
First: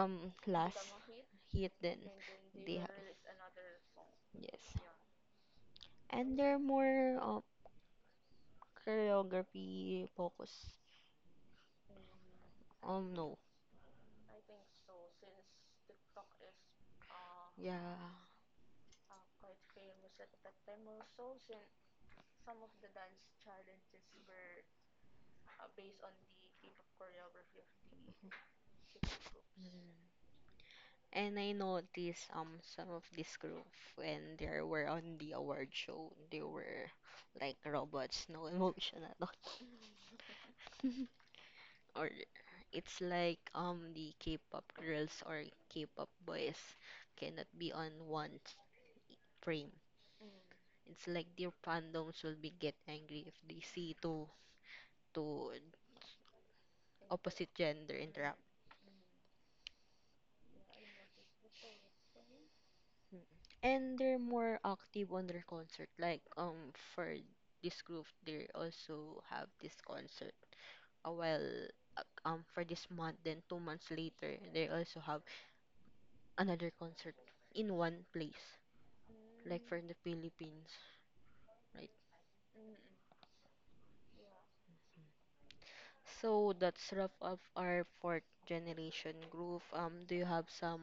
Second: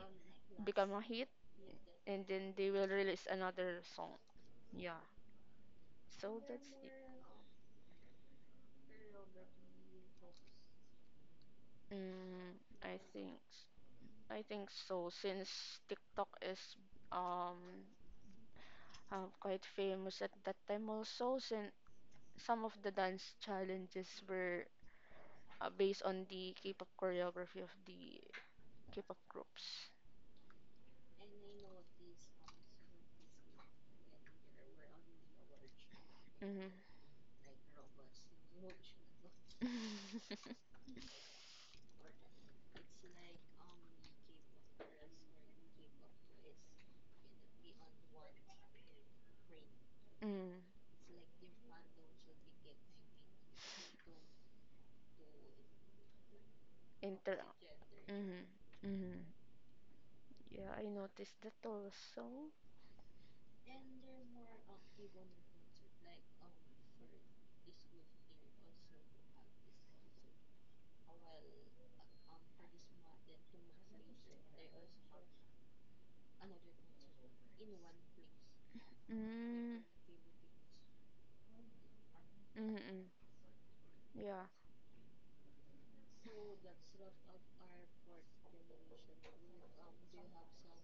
S1: last,
S2: become a hit,
S1: hit, then
S2: and then they
S1: they
S2: will
S1: have,
S2: release another song.
S1: yes.
S2: Yeah.
S1: And
S2: So,
S1: they're more choreography focus.
S2: mm,
S1: No.
S2: I think so. Since TikTok is um
S1: Yeah.
S2: quite famous at that time also, since some of the dance challenges were, based on the K-pop choreography of the K-pop groups.
S1: And I noticed some of this group when they were on the award show, they
S2: Mm-hmm.
S1: were like robots, no emotion at all.
S2: *laughs*
S1: *laughs* Or it's like the K-pop girls or K-pop boys cannot be on one frame.
S2: Mm.
S1: It's like their fandoms will be get angry if they see two
S2: Inter.
S1: opposite gender interact.
S2: Mm-hmm. Mm-hmm. Yeah, I noticed that also.
S1: And they're more active on their concert. Like for this group, they also have this concert a while, for this month, then two months later they also have another concert in one place, like
S2: Mm.
S1: for the Philippines, right?
S2: Mm-hmm. Yeah.
S1: So that's rough of our fourth generation group. Do you have some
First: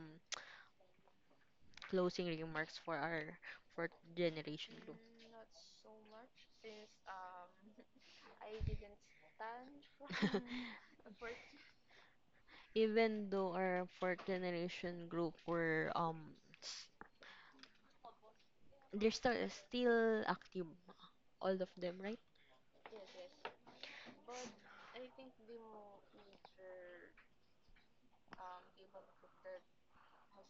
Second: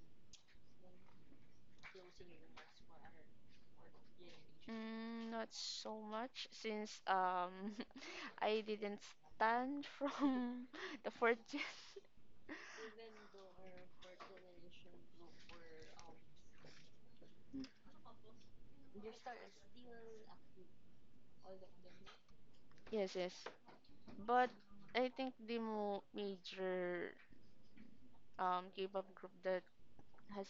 S1: closing remarks for our fourth generation group?
S2: Mm, not so much since *laughs* I didn't stand from
S1: *laughs*
S2: *laughs* the fourth gen. *laughs*
S1: Even though our fourth generation group were s- they're still active, all of them, right?
S2: Yes, yes. But I think the mo major K-pop group that has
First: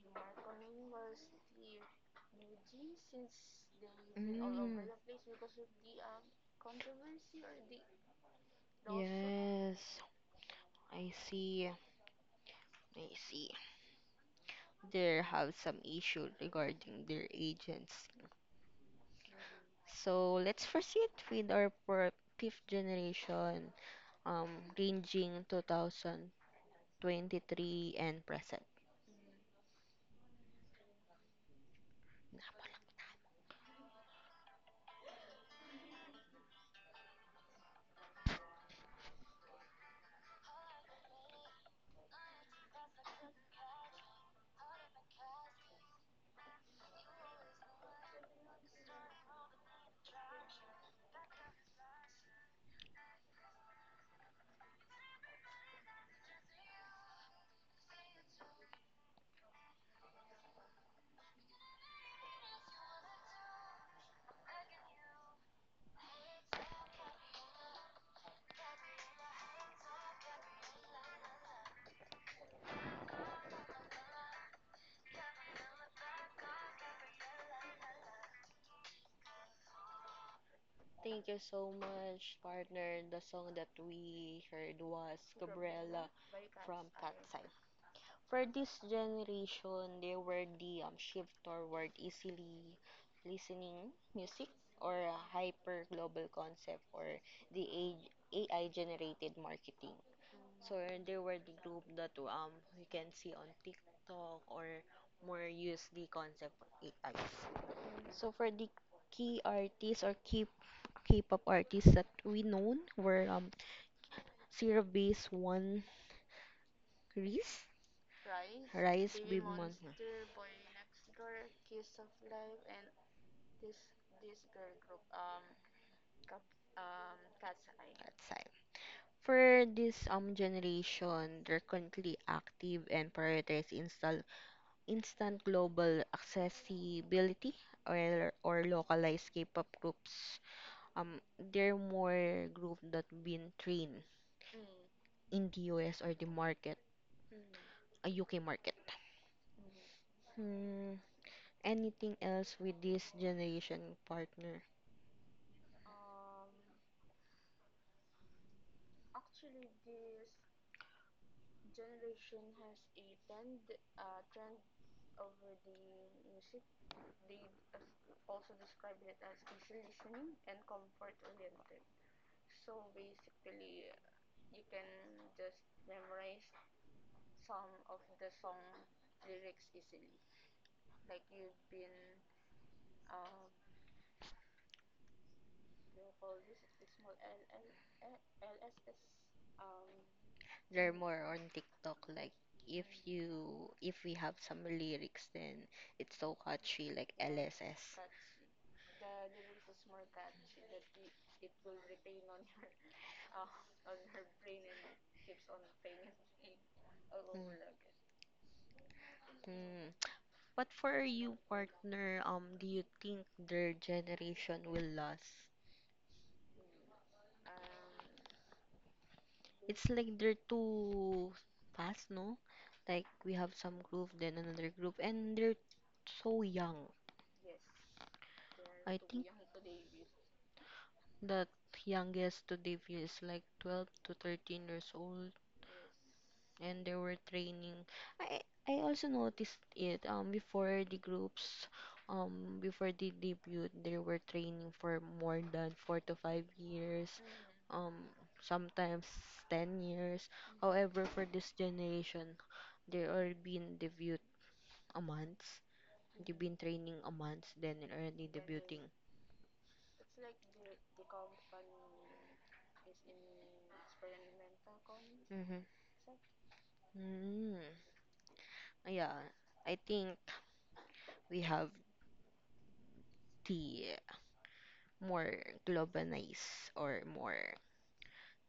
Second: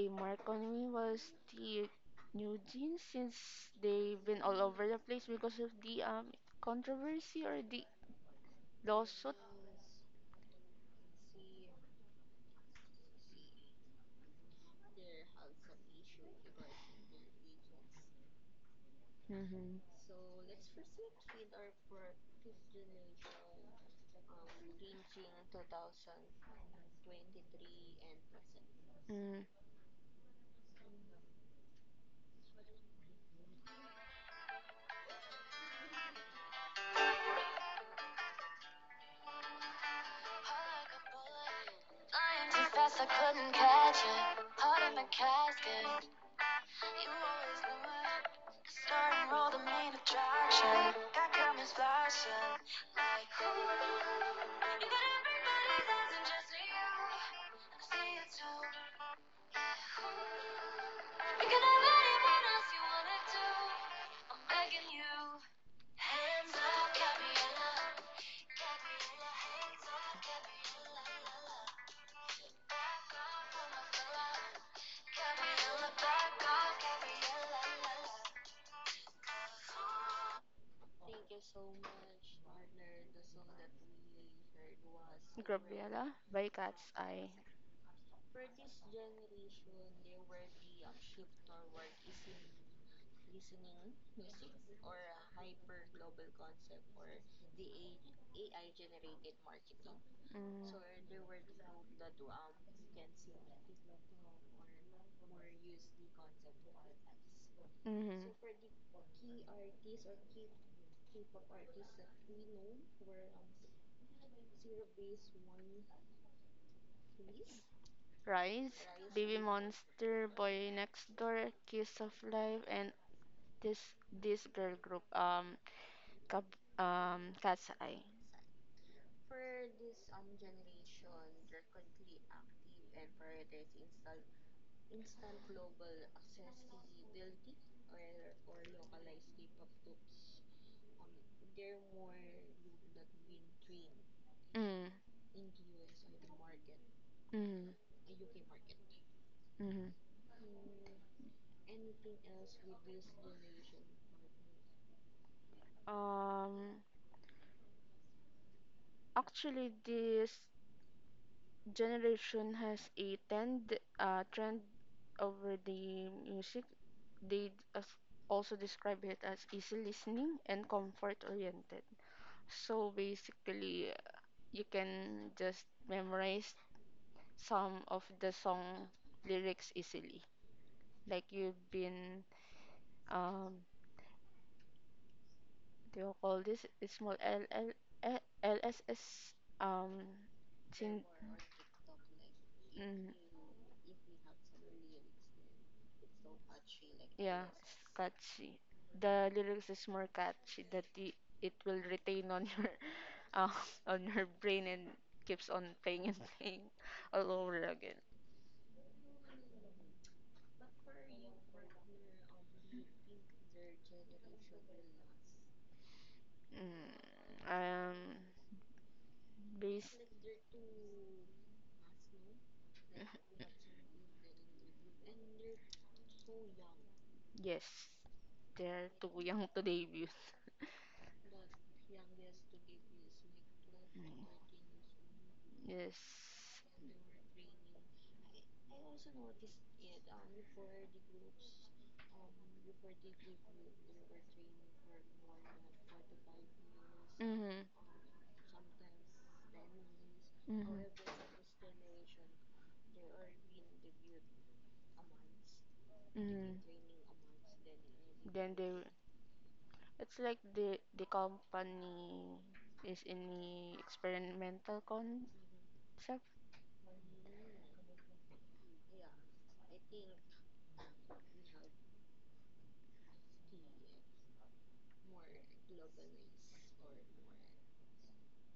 S2: a mark on me was the new jeans since they've
S1: Mm,
S2: been all over the place because of the controversy or the lawsuit.
S1: yes, I see. I see. They have some issue regarding their agents.
S2: Mm-hmm.
S1: So let's proceed with our fifth generation, um, ranging 2023 and present.
S2: Mm. Flying too fast, I couldn't catch it. Heart in the casket. You always knew it. The starting role, the main attraction. Got cameras flashing. Like, ooh. You got everybody dancing just to you. I see it too.
S1: Thank you so much, partner. The song that we heard was
S2: Yeah,
S1: Gabriela
S2: by Cat's
S1: from
S2: Eye.
S1: Cat's. For this generation, they were the shift toward easily listening music or hyper global concept or the age, AI generated marketing.
S2: Mm,
S1: So they were the group that we can see on TikTok or more use the concept of AI.
S2: mhm.
S1: So for the key artists or key K-pop artists that we known were Zero Base One, Reese,
S2: Rise,
S1: Rise, Big Monster.
S2: Monster
S1: Monster,
S2: Boy Next Door,
S1: Girl
S2: Kiss of
S1: of
S2: Life, and
S1: and
S2: this this girl group, Cab Cat's Eye.
S1: outside. For this generation, they're currently active and prioritize install instant global accessibility, or localized K-pop groups. Um, they're more group that been trained
S2: Mm,
S1: in the US or the market,
S2: mm,
S1: a UK market.
S2: mm.
S1: Hmm, anything else with this generation, partner?
S2: Um, Actually, this generation has a tend trend over the music. They also describe it as easy listening and comfort oriented. So basically, you can just memorize some of the song lyrics easily. Like you've been, um, do you call this? It's small L L L S S um
S1: They're more on TikTok. Like if you, if we have some lyrics, then it's so catchy, like LSS.
S2: catchy. The lyrics is more catchy that it will retain on your *laughs* uh, on your brain and keeps on playing and *laughs* playing all over again.
S1: Hmm. But for you, partner, do you think their generation will last?
S2: Mm, base
S1: It's like they're too fast, no? Like
S2: *laughs*
S1: we have some group, then another group, and they're so young.
S2: yes, they're
S1: I
S2: too
S1: think
S2: young to debut.
S1: that youngest to debut is like 12 to 13 years old.
S2: Yes.
S1: And they were training. I I also noticed it before the groups, before the debut, they were training for more than four to five years,
S2: Mm-hmm.
S1: um sometimes ten years.
S2: Mm-hmm.
S1: However, for this generation, they already been debut a month. They've
S2: Mm-hmm.
S1: been training a month, then already
S2: Then they,
S1: debuting.
S2: it's like the company is in the experimental concept.
S1: Mm-hmm. Mm, yeah, I think we have the more globalized or more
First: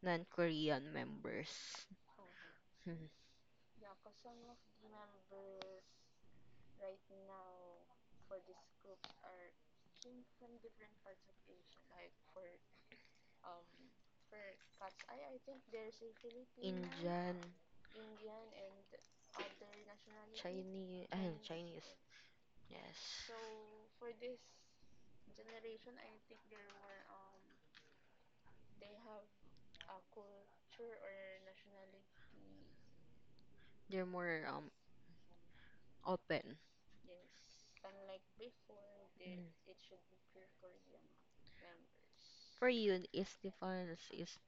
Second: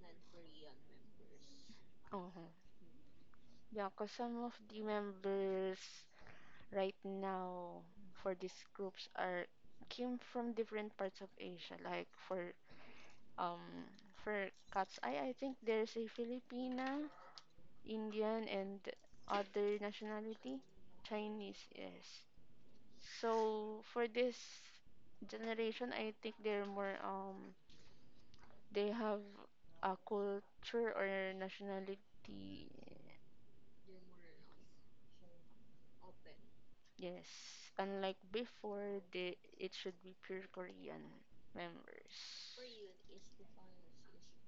S1: non-Korean members.
S2: Uh-huh.
S1: *laughs*
S2: Yeah, cause some of the members right now for these groups are came from different parts of Asia. Like um for cat's eye, I think there's a Filipina,
S1: Indian,
S2: Indian, and other nationality.
S1: Chinese, and
S2: Chinese,
S1: Chinese.
S2: yes.
S1: Yes.
S2: So for this generation, I think they're more they have a culture or nationality.
S1: They're more open.
S2: Yes, unlike before, they
S1: Mm.
S2: it should be pure Korean members.
S1: For you, Estefans is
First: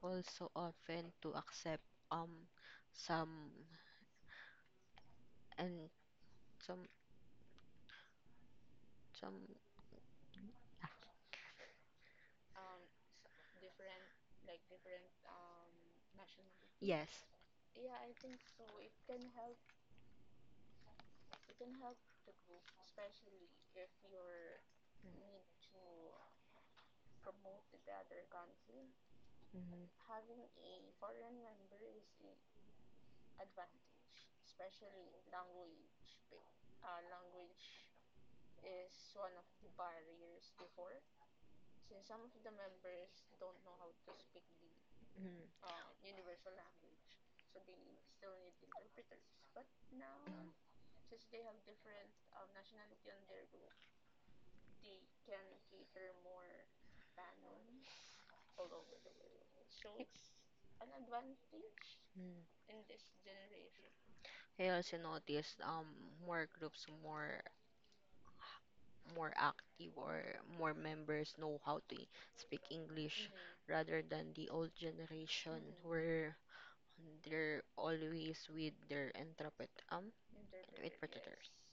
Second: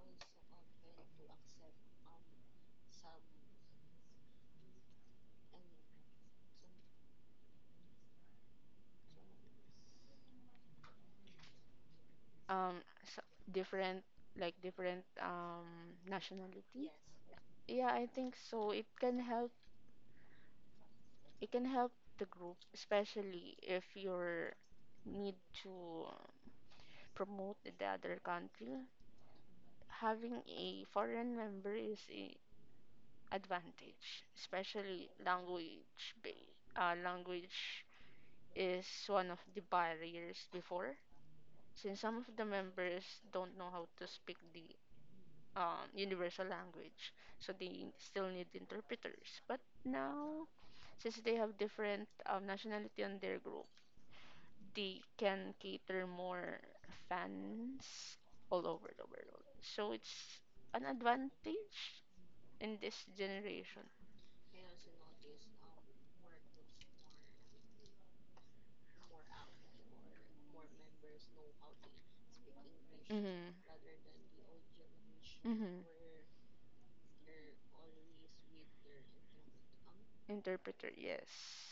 S1: also open to accept um some and some some,
S2: S Different, like different nationality.
S1: yes.
S2: Yeah, I think so, it can help, it can help the group, especially if you're need to promote the other country,
S1: Mm,
S2: having a foreign member is a advantage, especially language is one of the barriers before, since some of the members don't know how to speak the
S1: mm, mm,
S2: universal language. So they still need interpreters. But now, since they have different, nationality on their group, they can cater more fans all over the world. So it's an advantage
S1: mm. Mm.
S2: in this generation.
S1: I also noticed more groups, more more active, or more members know how to speak English rather than the old generation
S2: Mm-hmm.
S1: where they're always with their
S2: Interpreter,
S1: interpreters.
S2: yes.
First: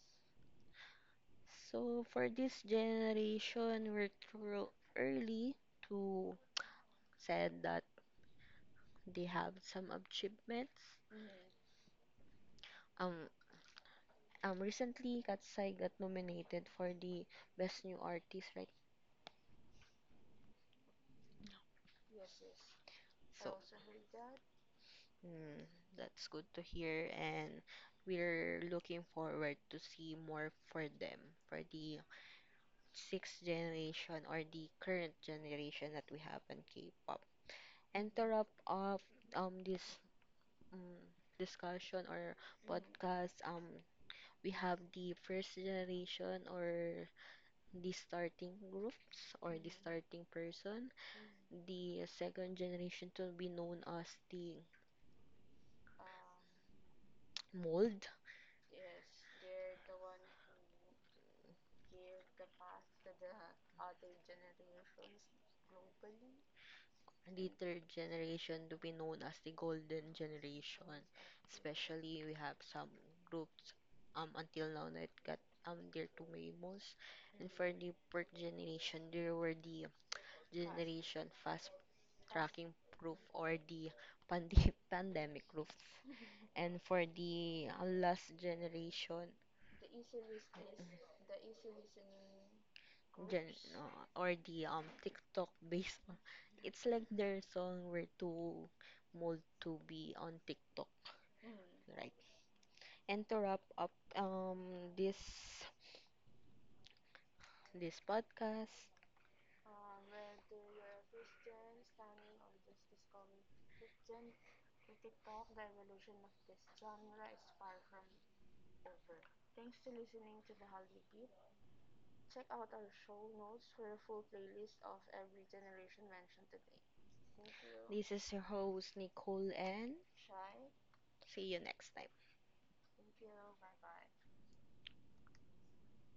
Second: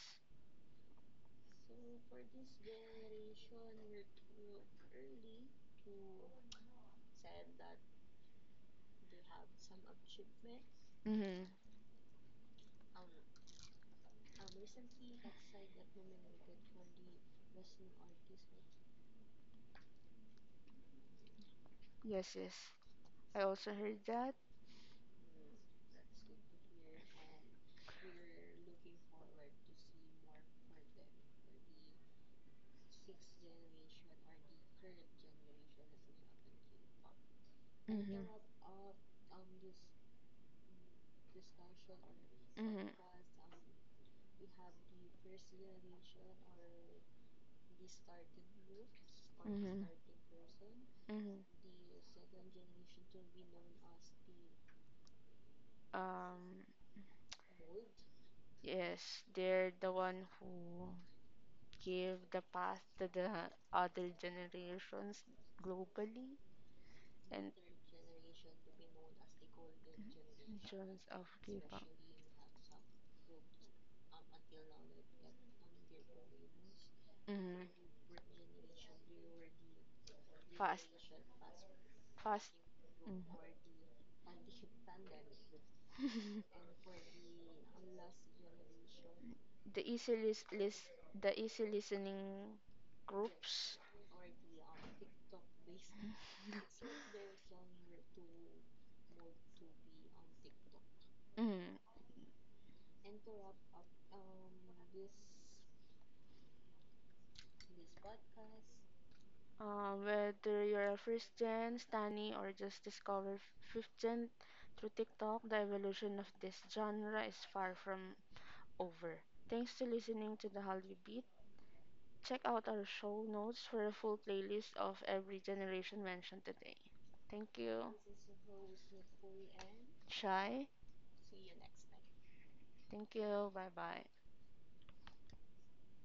S1: So for this generation, we're too early to said that they have some achievements.
S2: Mm-hmm.
S1: Um, recently, Katsai got nominated for the Best New Artist, right?
S2: Yes, yes.
S1: So
S2: Also heard that.
S1: that, mm, that's good to hear, and we're looking forward to see more for them, for the sixth generation or the current generation that we have in K-pop. And to wrap up this, um, discussion or podcast, we have the first generation, or the starting groups or the starting person,
S2: Hmm.
S1: the second generation to be known as the
S2: Um,
S1: mold.
S2: yes, they're the one who give the past to the other generations globally
S1: The
S2: and
S1: third generation to be known as the golden generation.
S2: generations of people.
S1: Especially we have some groups until now that got their two labels. And
S2: Mm,
S1: for the fourth generation there were the generation fast
S2: fast.
S1: tracking proof, or the pandi- *laughs* pandemic proof.
S2: Mm.
S1: And for the last generation
S2: *laughs* The the easy listening
S1: gen,
S2: groups.
S1: or the TikTok based *laughs* on, it's like their song were too mold to be on TikTok,
S2: Mm.
S1: right? And to wrap up this, this podcast,
S2: Whether you're a first gen, Stani, or just discover fifth gen through TikTok, the evolution of this genre is far from over. Thanks to listening to the Hollywood. Check out our show notes for a full playlist of every generation mentioned today. Thank you,
S1: this is your host Nicole, and
S2: Shai.
S1: see you next time.
S2: Thank you. Bye bye.